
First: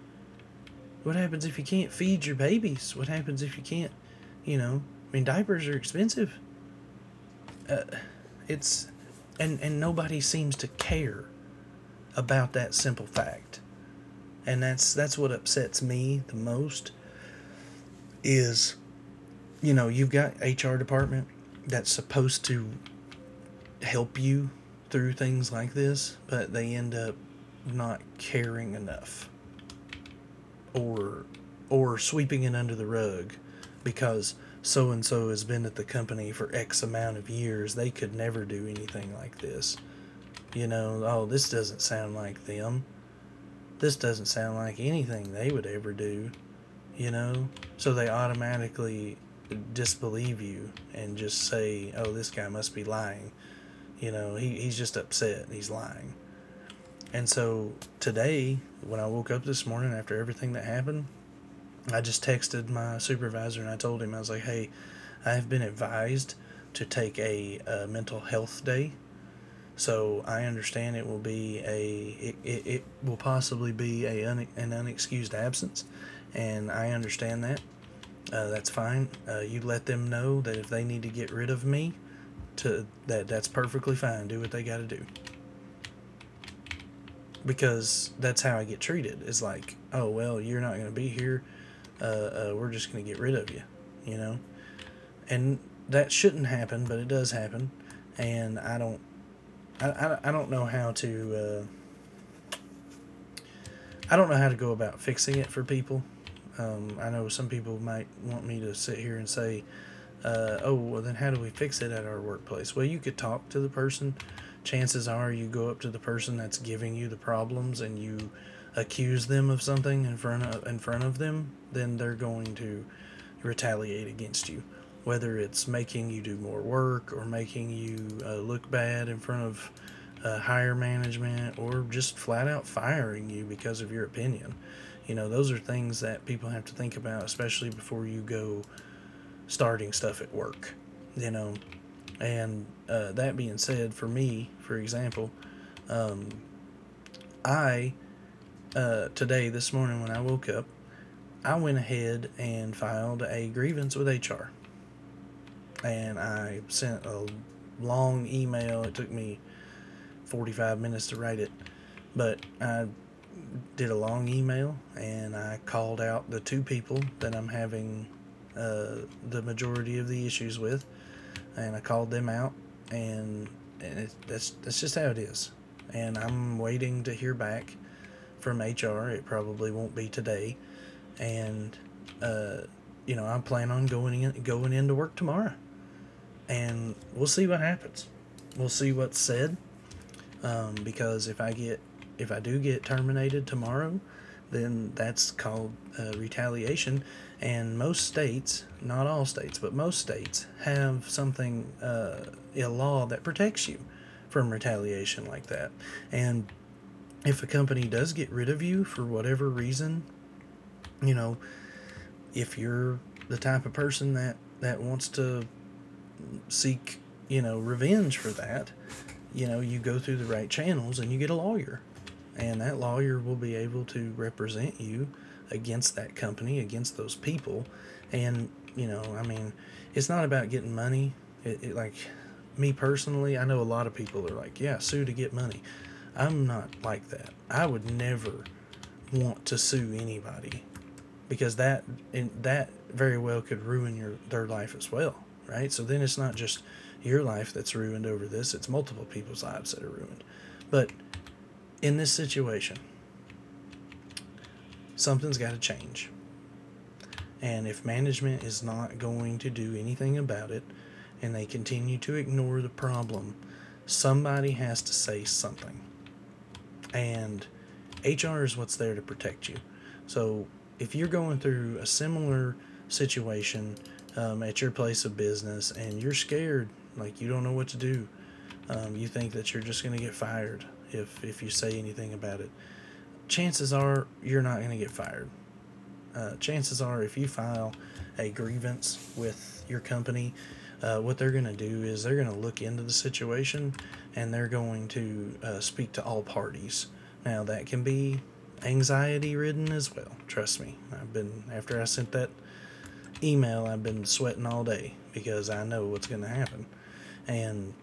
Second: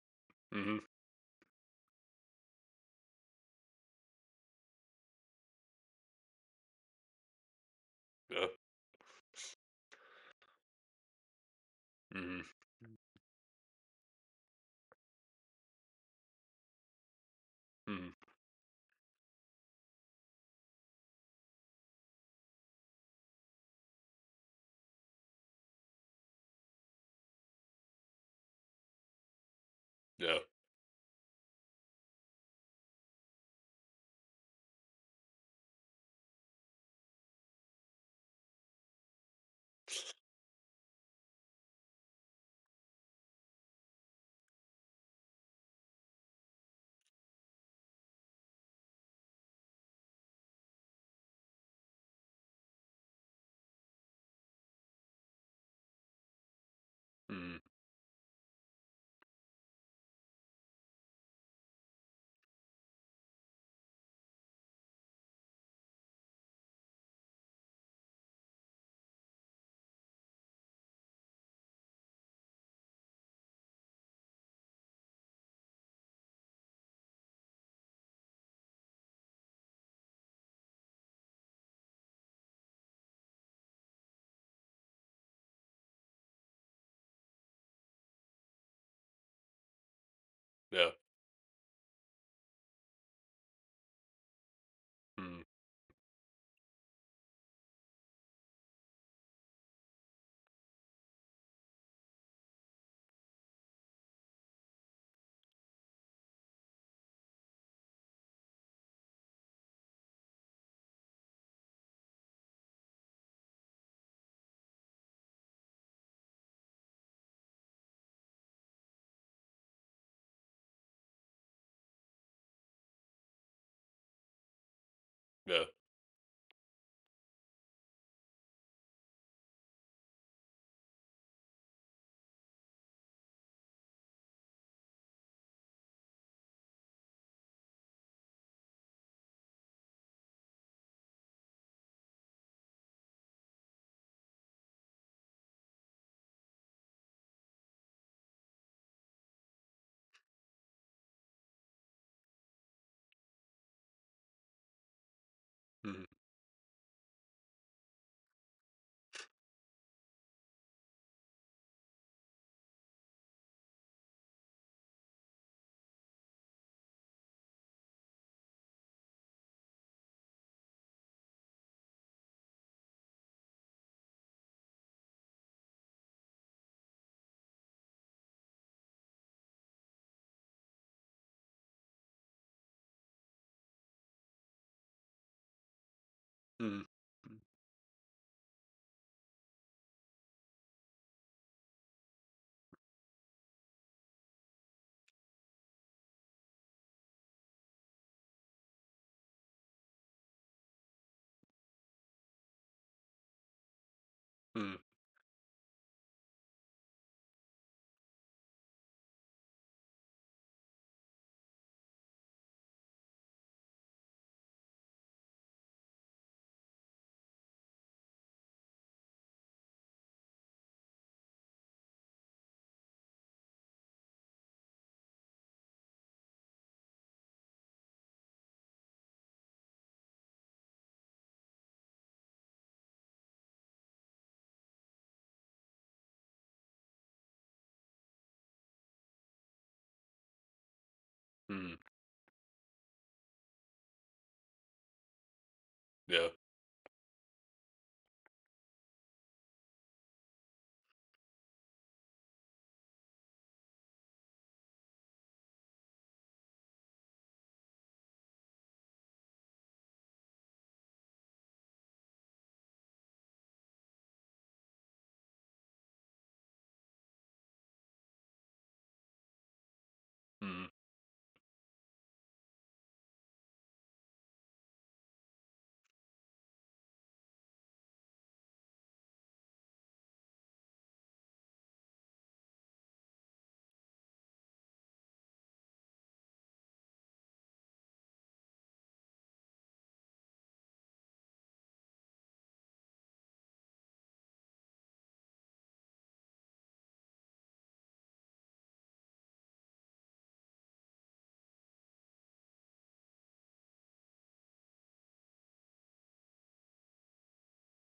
[SPEAKER 2] mhm,
[SPEAKER 1] What happens if you can't feed your babies? What happens if you can't, you know? I mean, diapers are expensive. Uh,
[SPEAKER 2] yeah.
[SPEAKER 1] It's, and and nobody seems to care
[SPEAKER 2] Mhm,
[SPEAKER 1] about that simple fact. And that's that's what upsets me the most
[SPEAKER 2] mhm,
[SPEAKER 1] is, you know, you've got H R department that's supposed to help you through things like this, but they end up not caring enough,
[SPEAKER 2] yeah.
[SPEAKER 1] or or sweeping it under the rug because so and so has been at the company for X amount of years. They could never do anything like this. You know, oh, this doesn't sound like them. This doesn't sound like anything they would ever do, you know? So they automatically disbelieve you and just say, oh, this guy must be lying. You know, he, he's just upset. He's lying. And
[SPEAKER 2] Mhm,
[SPEAKER 1] so today, when I woke up this morning after everything that happened, I just texted my supervisor and I told him, I was like, hey, I have been advised to take a, uh mental health day, so I understand it will be a it, it, it will possibly be a un, an unexcused absence, and I understand that. Uh, that's fine. Uh, you let them know that if they need to get rid of me, to that that's perfectly fine. Do what they got to do, because that's how I get treated. It's like, oh well, you're not going
[SPEAKER 2] yeah.
[SPEAKER 1] to be here. Uh, uh, we're just going to get rid of you, you know.
[SPEAKER 2] Mhm,
[SPEAKER 1] And that shouldn't happen, but it does happen. And I don't, I, I, I don't know how to. Uh, I don't know how to go about fixing it for people. Um, I know some people might want me to sit here and say, uh, oh, well, then how do we fix it at our workplace? Well, you could talk to the person. Chances are you go up to the person that's giving you the problems and you accuse them of something in front of, in front of them, then they're going to retaliate against you. Whether
[SPEAKER 2] yeah.
[SPEAKER 1] it's making you do more work or making you uh, look bad in front of uh, higher management, or just flat out firing you because of your opinion. You know, those are things that people have to think about, especially before you go starting stuff at work, you know. And uh, That being said, for me, for example, I uh, today this morning when I woke up, I went ahead and filed a grievance with H R,
[SPEAKER 2] Mhm,
[SPEAKER 1] and I sent a long email. It took me forty-five minutes to write it, but I did a long email and I called out the two people that I'm having uh, the majority of the issues with, and I called them out, and and it, that's that's just how it is. And I'm waiting to hear back from H R. It probably won't be today, and uh, you know, I plan on going in going into work tomorrow,
[SPEAKER 2] mhm,
[SPEAKER 1] and we'll see what happens. We'll see what's said, because if I get if I do get terminated tomorrow, then that's called uh, retaliation. And most states, not all states, but most states have something uh, a law that protects you from
[SPEAKER 2] mhm,
[SPEAKER 1] retaliation like that. And if a company does get rid of you for whatever reason, you know, if you're the type of person that that wants to seek, you know, revenge for that, you know, you go through the right channels and you get a lawyer. And that lawyer will be able to represent you against that company, against those people. And, you know, I mean, it's not about getting money. It, it, like, me personally, I know a lot of people are like, yeah, sue to get money. I'm not like that. I would never want to sue anybody because
[SPEAKER 2] mhm,
[SPEAKER 1] that and that very well could ruin your their life as well, right? So then it's
[SPEAKER 2] yeah.
[SPEAKER 1] not just your life that's ruined over this; it's multiple people's lives that are ruined. But in this situation, something's got to change, and if management is not going to do anything about it, and they continue to ignore the problem, somebody has to say something. And H R is what's there to protect you. So
[SPEAKER 2] Mm,
[SPEAKER 1] if you're going through a similar situation um, at your place of business and you're scared, like you don't know what to do, um, you think that you're just going to get fired if if you say anything about it. Chances are you're not going to get fired uh, Chances are, if you file a grievance with your company, uh, what they're going to do is they're going to look into the situation and they're going to uh, speak to all parties. Now, that can be anxiety ridden as well. Trust me. I've been, after I sent that email, I've been sweating all day because I know what's going to happen. And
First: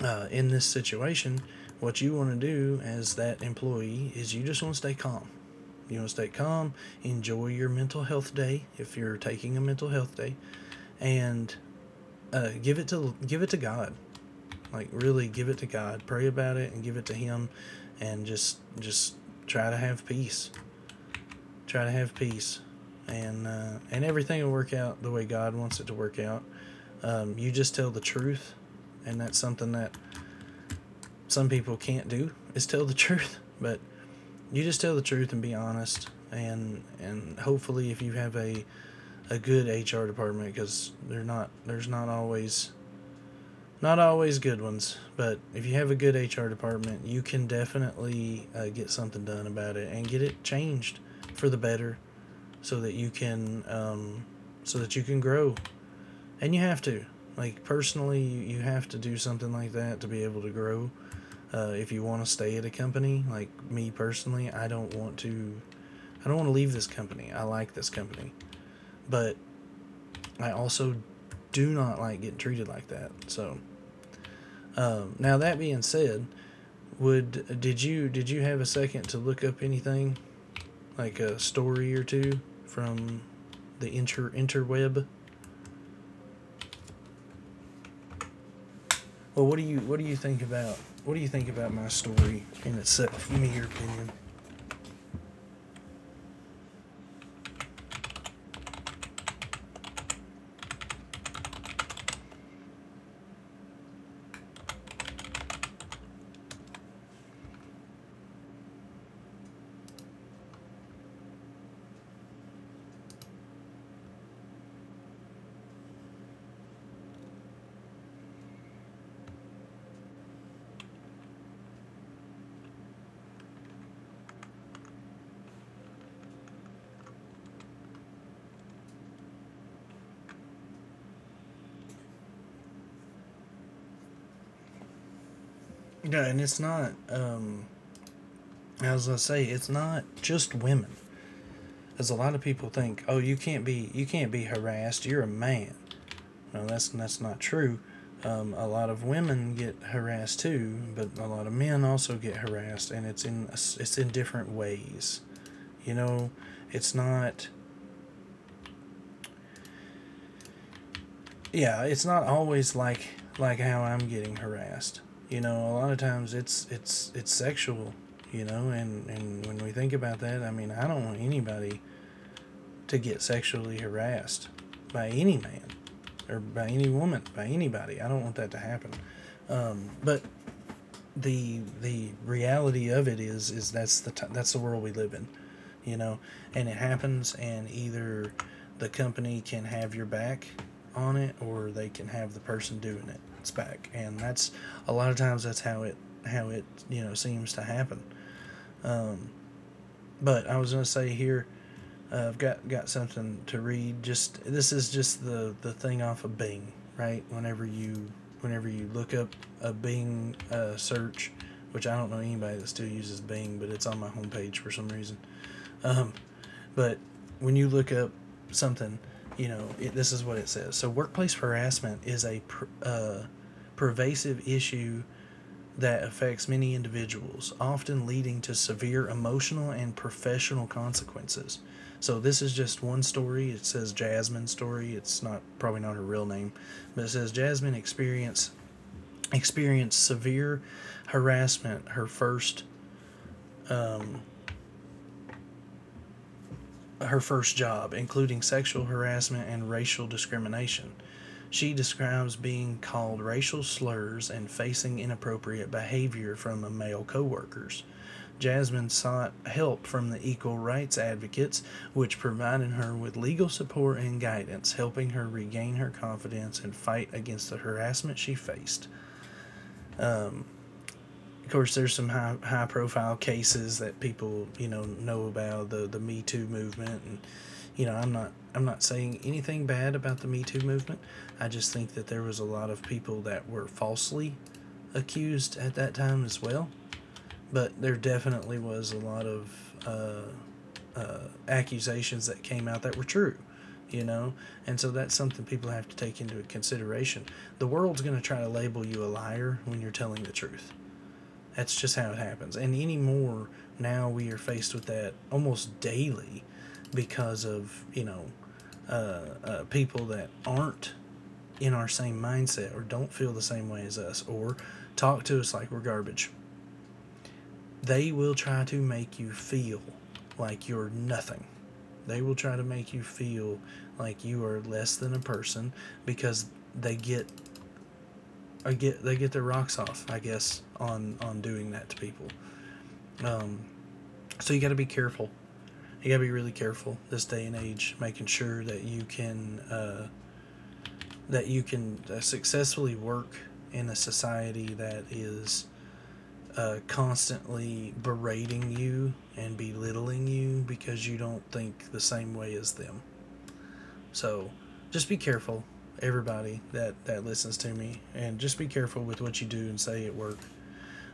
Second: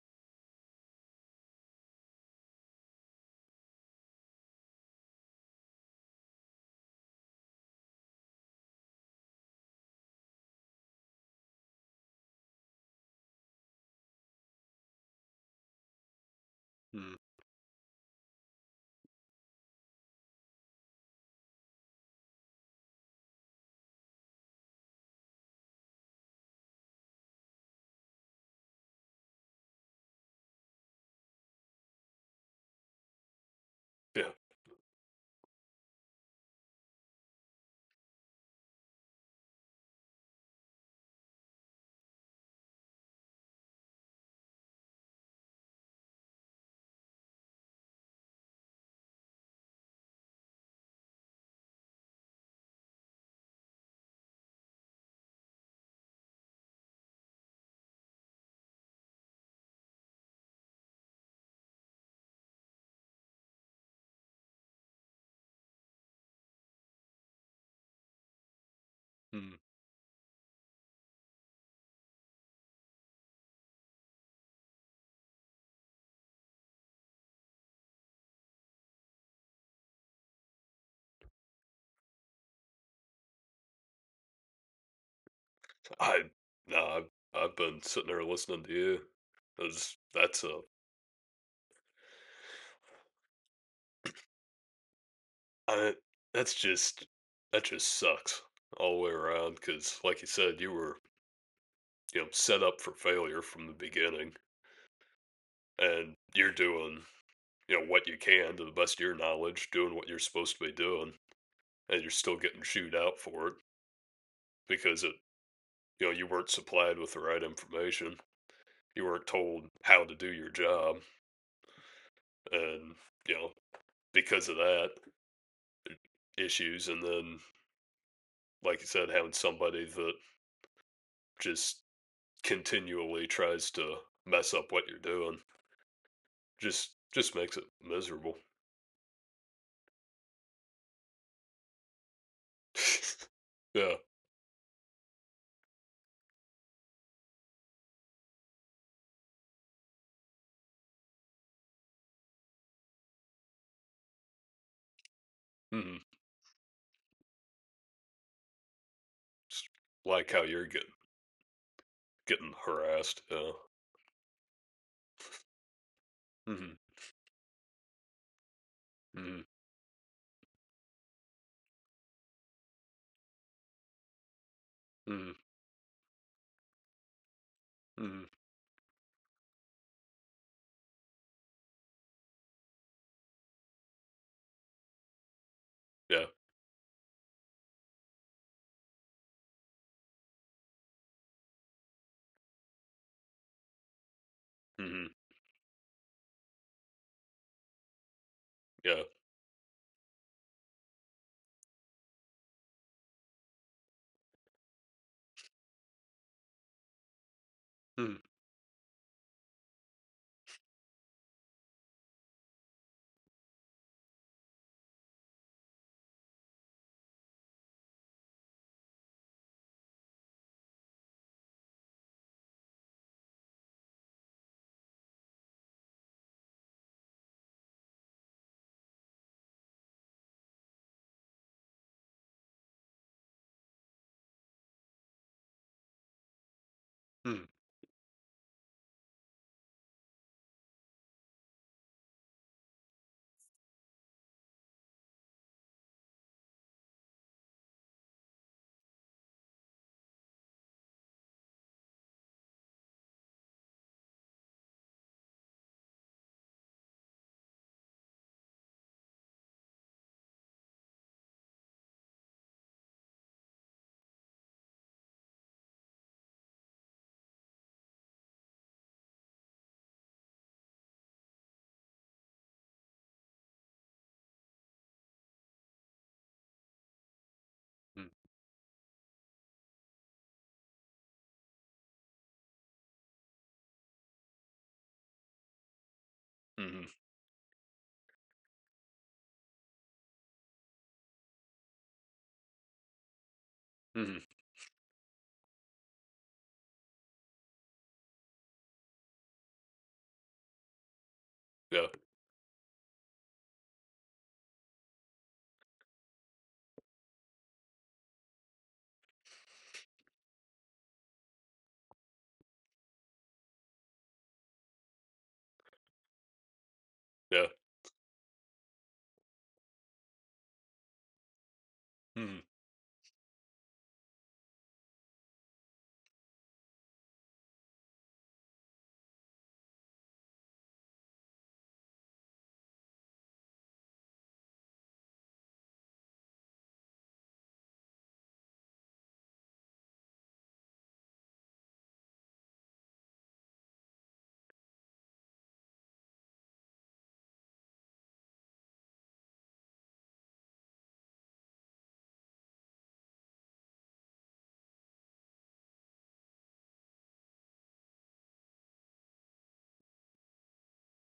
[SPEAKER 1] uh, In this situation, what you want to do as that employee is you just want to stay calm. You want to stay calm, enjoy your mental health day if you're taking a mental health day, and uh, give it to give it to God. Like really, give it to God. Pray about it and give it to
[SPEAKER 2] mhm,
[SPEAKER 1] Him, and just just try to have peace. Try to have peace, and uh, and everything will work out the way God wants it to work out. Um, you just tell the truth, and that's something that some people can't do is tell the (laughs) truth. But
[SPEAKER 2] yeah.
[SPEAKER 1] you just tell the truth and be honest. And and hopefully, if you have a, a good H R department, because they're not there's not always not always good ones, but if you have a good H R department, you can definitely uh, get something done about it and get it changed for the better, so that you can um, so that you can grow. And you have to like personally, you, you have to do something like that to be able to grow uh, if you want to stay at a company like me personally. i don't want to I don't want to leave this company. I like this company, but
[SPEAKER 2] Mhm.
[SPEAKER 1] I also do not like getting treated like that. So um, now, that being said, would did you did you have a second to look up anything like a story or two from the inter interweb?
[SPEAKER 2] I Nah, I've I've been sitting there listening to you.
[SPEAKER 1] Well, what do you what
[SPEAKER 2] That's
[SPEAKER 1] do you think
[SPEAKER 2] that's a,
[SPEAKER 1] about what do you think about my story in itself? Give me your opinion.
[SPEAKER 2] I that's just, that just sucks all the way around because like you said, you were, you know, set up for failure from the beginning and you're doing, you know, what you can to the best of your knowledge, doing what you're supposed to be doing, and you're still getting chewed out for it because it you know, you weren't supplied with the right information. You weren't told how to do your job and, you know, because of that, issues, and then like you said, having somebody that just continually tries to mess up what you're doing
[SPEAKER 1] Yeah, and it's not
[SPEAKER 2] just just makes
[SPEAKER 1] um
[SPEAKER 2] it miserable.
[SPEAKER 1] as I say, it's not just women. As a lot of people think, oh, you can't
[SPEAKER 2] (laughs)
[SPEAKER 1] be
[SPEAKER 2] Yeah.
[SPEAKER 1] you can't be harassed. You're a man. No, that's that's not true. Um, a lot of women get harassed too, but a lot of men also get harassed, and it's in it's in different ways. You
[SPEAKER 2] Hmm.
[SPEAKER 1] know, it's not
[SPEAKER 2] Like how you're getting
[SPEAKER 1] yeah, it's not
[SPEAKER 2] getting
[SPEAKER 1] always like
[SPEAKER 2] harassed. Yeah.
[SPEAKER 1] like how I'm getting harassed. You know, a lot of times it's
[SPEAKER 2] Hmm,
[SPEAKER 1] it's it's sexual. You know, and
[SPEAKER 2] hmm,
[SPEAKER 1] and when we think about that, I mean, I don't want anybody to get sexually harassed by
[SPEAKER 2] hmm,
[SPEAKER 1] any man or by any woman, by anybody. I don't
[SPEAKER 2] hmm.
[SPEAKER 1] want that to happen. But the the reality of it is is that's the t- that's the world we live in, you know,
[SPEAKER 2] Yeah.
[SPEAKER 1] and it happens and either the company can have your back on it or they can have the person doing it. It's back. And that's a
[SPEAKER 2] Hmm.
[SPEAKER 1] lot of times that's how it how it, you know, seems to happen.
[SPEAKER 2] Yeah.
[SPEAKER 1] Um but I was going to say here, Uh, I've got got something to read. Just this is just the the thing off of Bing, right? Whenever you
[SPEAKER 2] Hmm,
[SPEAKER 1] whenever you look up a Bing uh, search, which I don't know anybody that still uses Bing, but it's on my homepage for some reason. Um, but when you look up something, you know it, this is what it says. So workplace harassment is a pr- uh, pervasive issue that affects many individuals, often leading to severe emotional and professional consequences. So this is just one story. It says Jasmine's story. It's not probably not her real name, but it says
[SPEAKER 2] hmm,
[SPEAKER 1] Jasmine experience experienced severe harassment her first um, her first job, including sexual harassment and racial discrimination. She describes being called racial slurs and facing inappropriate behavior from male coworkers. Jasmine sought help from the Equal Rights Advocates, which provided her with legal support and guidance, helping her regain her confidence and fight against the harassment she faced. Of course, there's some high high profile cases that people you know know about the the Me Too movement, and you know I'm not I'm not saying anything bad about the Me Too movement. I just think that there was a lot of people that were falsely accused at that time as well.
[SPEAKER 2] hmm,
[SPEAKER 1] But there definitely was a lot of uh, uh, accusations that came out that were true, you
[SPEAKER 2] hmm.
[SPEAKER 1] know, and so that's something people have to take into consideration. The world's going to try to label you a liar when you're telling the truth. That's
[SPEAKER 2] Yeah.
[SPEAKER 1] just how it happens. And anymore, now we are faced with that almost daily because of, you know, uh, uh, people that aren't in our same mindset or don't feel the same way as us or talk to us like we're garbage.
[SPEAKER 2] Yeah.
[SPEAKER 1] They will try to make you feel like you're nothing. They will
[SPEAKER 2] hmm
[SPEAKER 1] try to make you feel like you are less than a person because they get I get they get their rocks off, I guess, on on doing that to people. So you got to be careful. You gotta be really careful this day and age, making sure that you can uh, that you can uh, successfully work in a society that is uh, constantly berating you and belittling you because you don't think the same way as them. So just be careful, everybody that that listens to me, and just be careful with what you do and say at work.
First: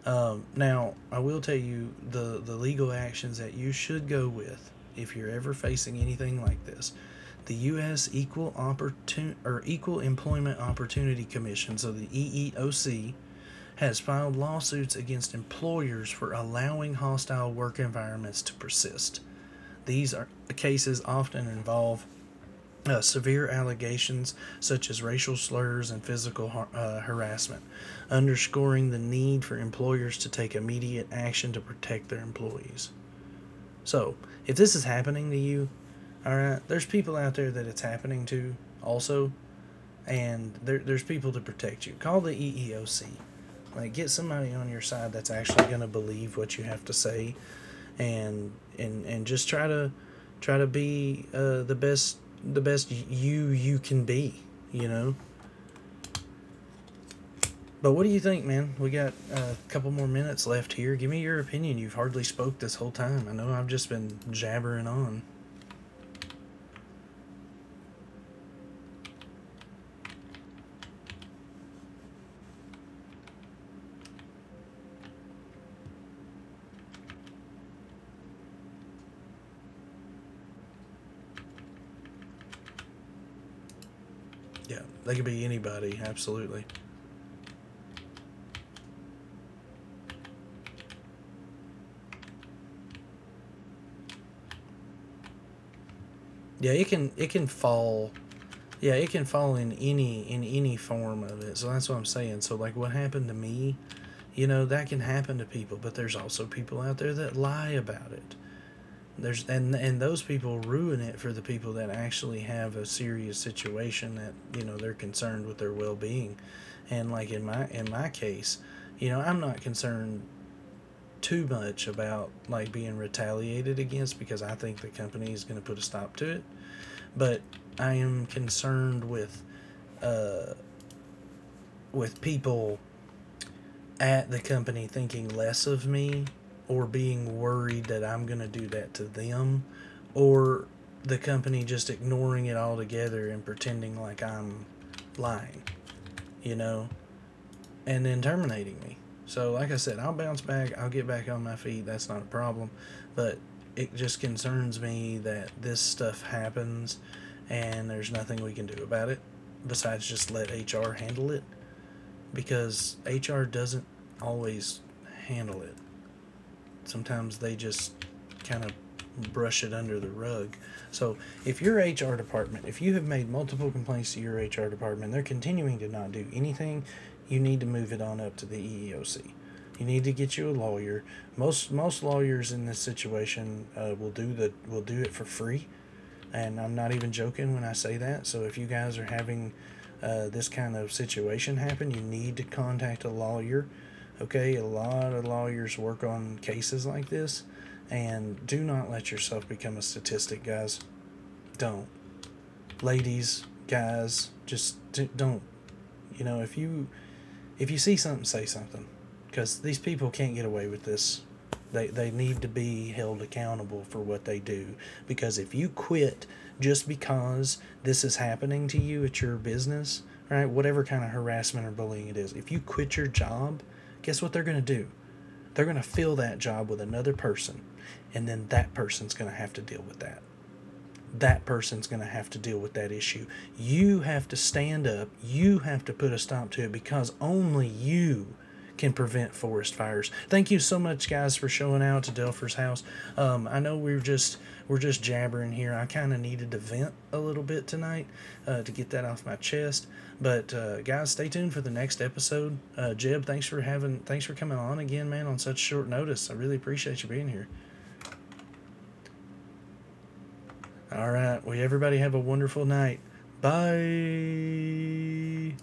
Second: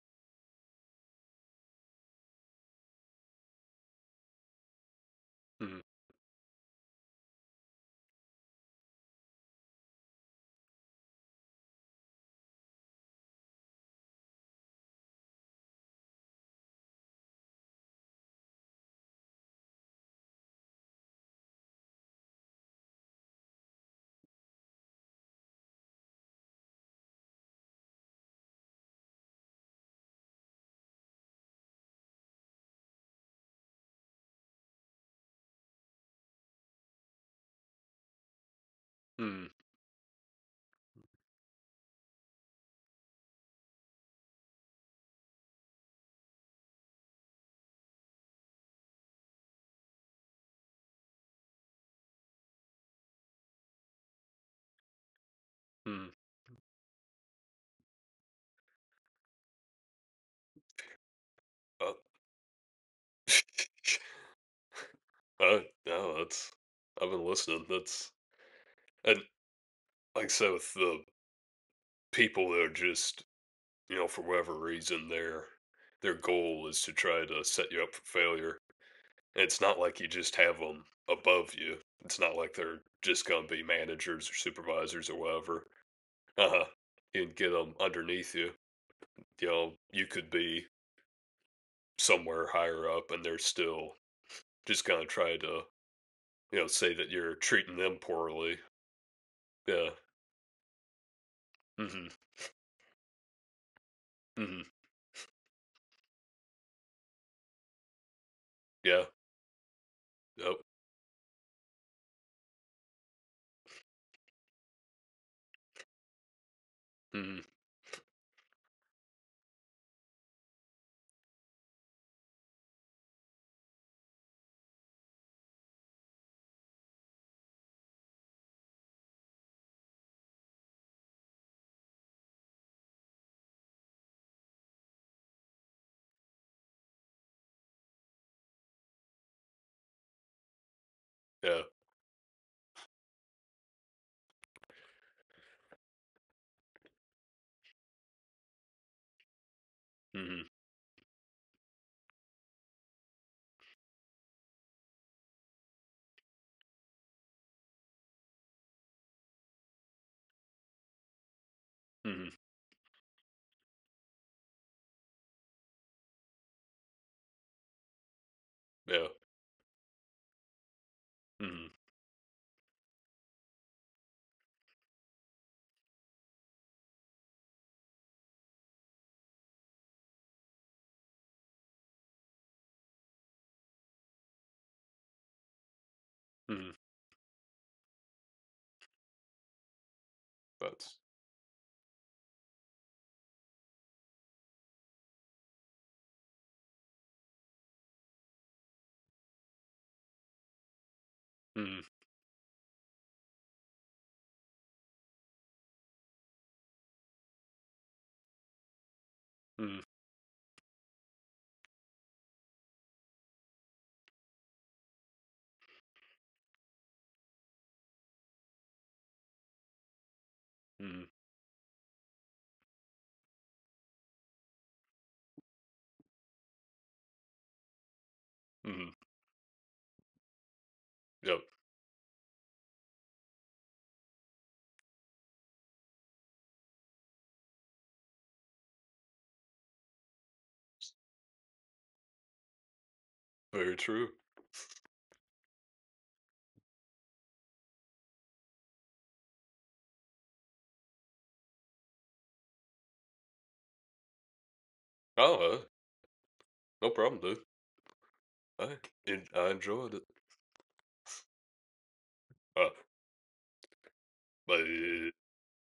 [SPEAKER 1] Um, now, I will tell you the, the legal actions that you should go with if you're ever
[SPEAKER 2] hmm
[SPEAKER 1] facing anything like this. The U S Equal Opportun- or Equal Employment Opportunity Commission, so the E E O C, has filed lawsuits against employers for allowing hostile work environments to persist. These are cases often involve uh, severe allegations such as racial slurs and physical har- uh, harassment, underscoring the need for employers to take immediate action to protect their employees. So, if this is happening to you, all right, there's people out there that it's happening to also,
[SPEAKER 2] hmm
[SPEAKER 1] and there, there's people to protect you. Call the E E O C. Like, get somebody on your side that's actually going to believe what you have to say and and and just try to try to be uh, the best the best you you can be. You know.
[SPEAKER 2] hmm
[SPEAKER 1] But what do you think, man? We got a couple more minutes left here. Give me your opinion.
[SPEAKER 2] Uh,
[SPEAKER 1] You've hardly spoke this whole time. I know I've just
[SPEAKER 2] (laughs)
[SPEAKER 1] been jabbering on.
[SPEAKER 2] uh, no, that's, I've been listening. That's, and like I said with the people that are just, you know, for whatever reason, their their goal is to try to set you up for failure. And it's not like you just have them above you. It's not like they're just gonna be managers or
[SPEAKER 1] Yeah,
[SPEAKER 2] supervisors
[SPEAKER 1] they
[SPEAKER 2] or
[SPEAKER 1] could be
[SPEAKER 2] whatever.
[SPEAKER 1] anybody. Absolutely.
[SPEAKER 2] Uh-huh. You can get them underneath you. You know, you could be somewhere higher up, and they're still just gonna try to, you know,
[SPEAKER 1] Yeah, it
[SPEAKER 2] say that
[SPEAKER 1] can it
[SPEAKER 2] you're
[SPEAKER 1] can
[SPEAKER 2] treating them
[SPEAKER 1] fall.
[SPEAKER 2] poorly.
[SPEAKER 1] Yeah, it can fall in
[SPEAKER 2] Yeah.
[SPEAKER 1] any in any form of it. So that's what I'm
[SPEAKER 2] Hmm,
[SPEAKER 1] saying. So like, what happened to me? You
[SPEAKER 2] hmm.
[SPEAKER 1] know, that can happen to people. But there's also people out there that lie about it.
[SPEAKER 2] Yeah.
[SPEAKER 1] There's and and those
[SPEAKER 2] Yep.
[SPEAKER 1] people ruin it for the people that actually have a serious situation that you know they're concerned with their well being, and like in
[SPEAKER 2] Hmm.
[SPEAKER 1] my in my case, you know I'm not concerned too much about like being retaliated against because I think the company is going to put a stop to it. But I am concerned with uh, with people at the company thinking less of me or being worried that I'm going to do that to them or the
[SPEAKER 2] Yeah.
[SPEAKER 1] company just ignoring it altogether and pretending like I'm lying, you know, and then terminating me. So, like I said, I'll bounce
[SPEAKER 2] Hmm,
[SPEAKER 1] back, I'll get back on my feet, that's not a problem. But it just concerns me that this stuff happens and there's nothing we can do about it besides just let H R handle it
[SPEAKER 2] hmm.
[SPEAKER 1] because H R doesn't always handle it. Sometimes they just kind of
[SPEAKER 2] Yeah.
[SPEAKER 1] brush it under the rug. So if
[SPEAKER 2] Hmm,
[SPEAKER 1] your H R department, if you have made multiple complaints to your H R department, they're continuing to not do anything, you need to move it on up to the E E O C. You need to get you a lawyer. Most most lawyers in this situation uh, will do the will do it for free, and
[SPEAKER 2] hmm.
[SPEAKER 1] I'm not even joking when I say that. So if you guys are having uh, this kind of
[SPEAKER 2] That's.
[SPEAKER 1] situation happen, you need to contact a lawyer. Okay, a lot of lawyers work on cases like this. And do not let yourself become a statistic, guys.
[SPEAKER 2] Hmm,
[SPEAKER 1] Don't. Ladies, guys, just don't. You know, if you if you see something, say something, because these
[SPEAKER 2] hmm,
[SPEAKER 1] people can't get away with this. They they need to be held accountable for what they do. Because if you quit just because this is happening to you at your business, right? Whatever kind
[SPEAKER 2] hmm.
[SPEAKER 1] of harassment or bullying it is, if you quit your job, guess what they're gonna do? They're gonna fill that job with another person, and then that
[SPEAKER 2] Mhm.
[SPEAKER 1] person's gonna have to deal with that
[SPEAKER 2] Yep.
[SPEAKER 1] that person's going to have to deal with that issue. You have to stand up. You have to put a stop to it because only you can prevent forest fires. Thank you so much, guys, for showing out to Delpher's house. Um, I know
[SPEAKER 2] Very
[SPEAKER 1] we're
[SPEAKER 2] true.
[SPEAKER 1] just we're just jabbering here. I kind of needed to vent a little bit tonight uh, to get that off my chest. But uh, guys, stay tuned for the next episode. Uh, Jeb, thanks for having thanks for coming on again, man,
[SPEAKER 2] Oh,
[SPEAKER 1] on
[SPEAKER 2] uh,
[SPEAKER 1] such short notice. I really
[SPEAKER 2] no
[SPEAKER 1] appreciate you
[SPEAKER 2] problem,
[SPEAKER 1] being
[SPEAKER 2] dude.
[SPEAKER 1] here.
[SPEAKER 2] I en I enjoyed it.
[SPEAKER 1] All right. Well, everybody have a wonderful
[SPEAKER 2] Uh,
[SPEAKER 1] night.
[SPEAKER 2] Bye.
[SPEAKER 1] Bye.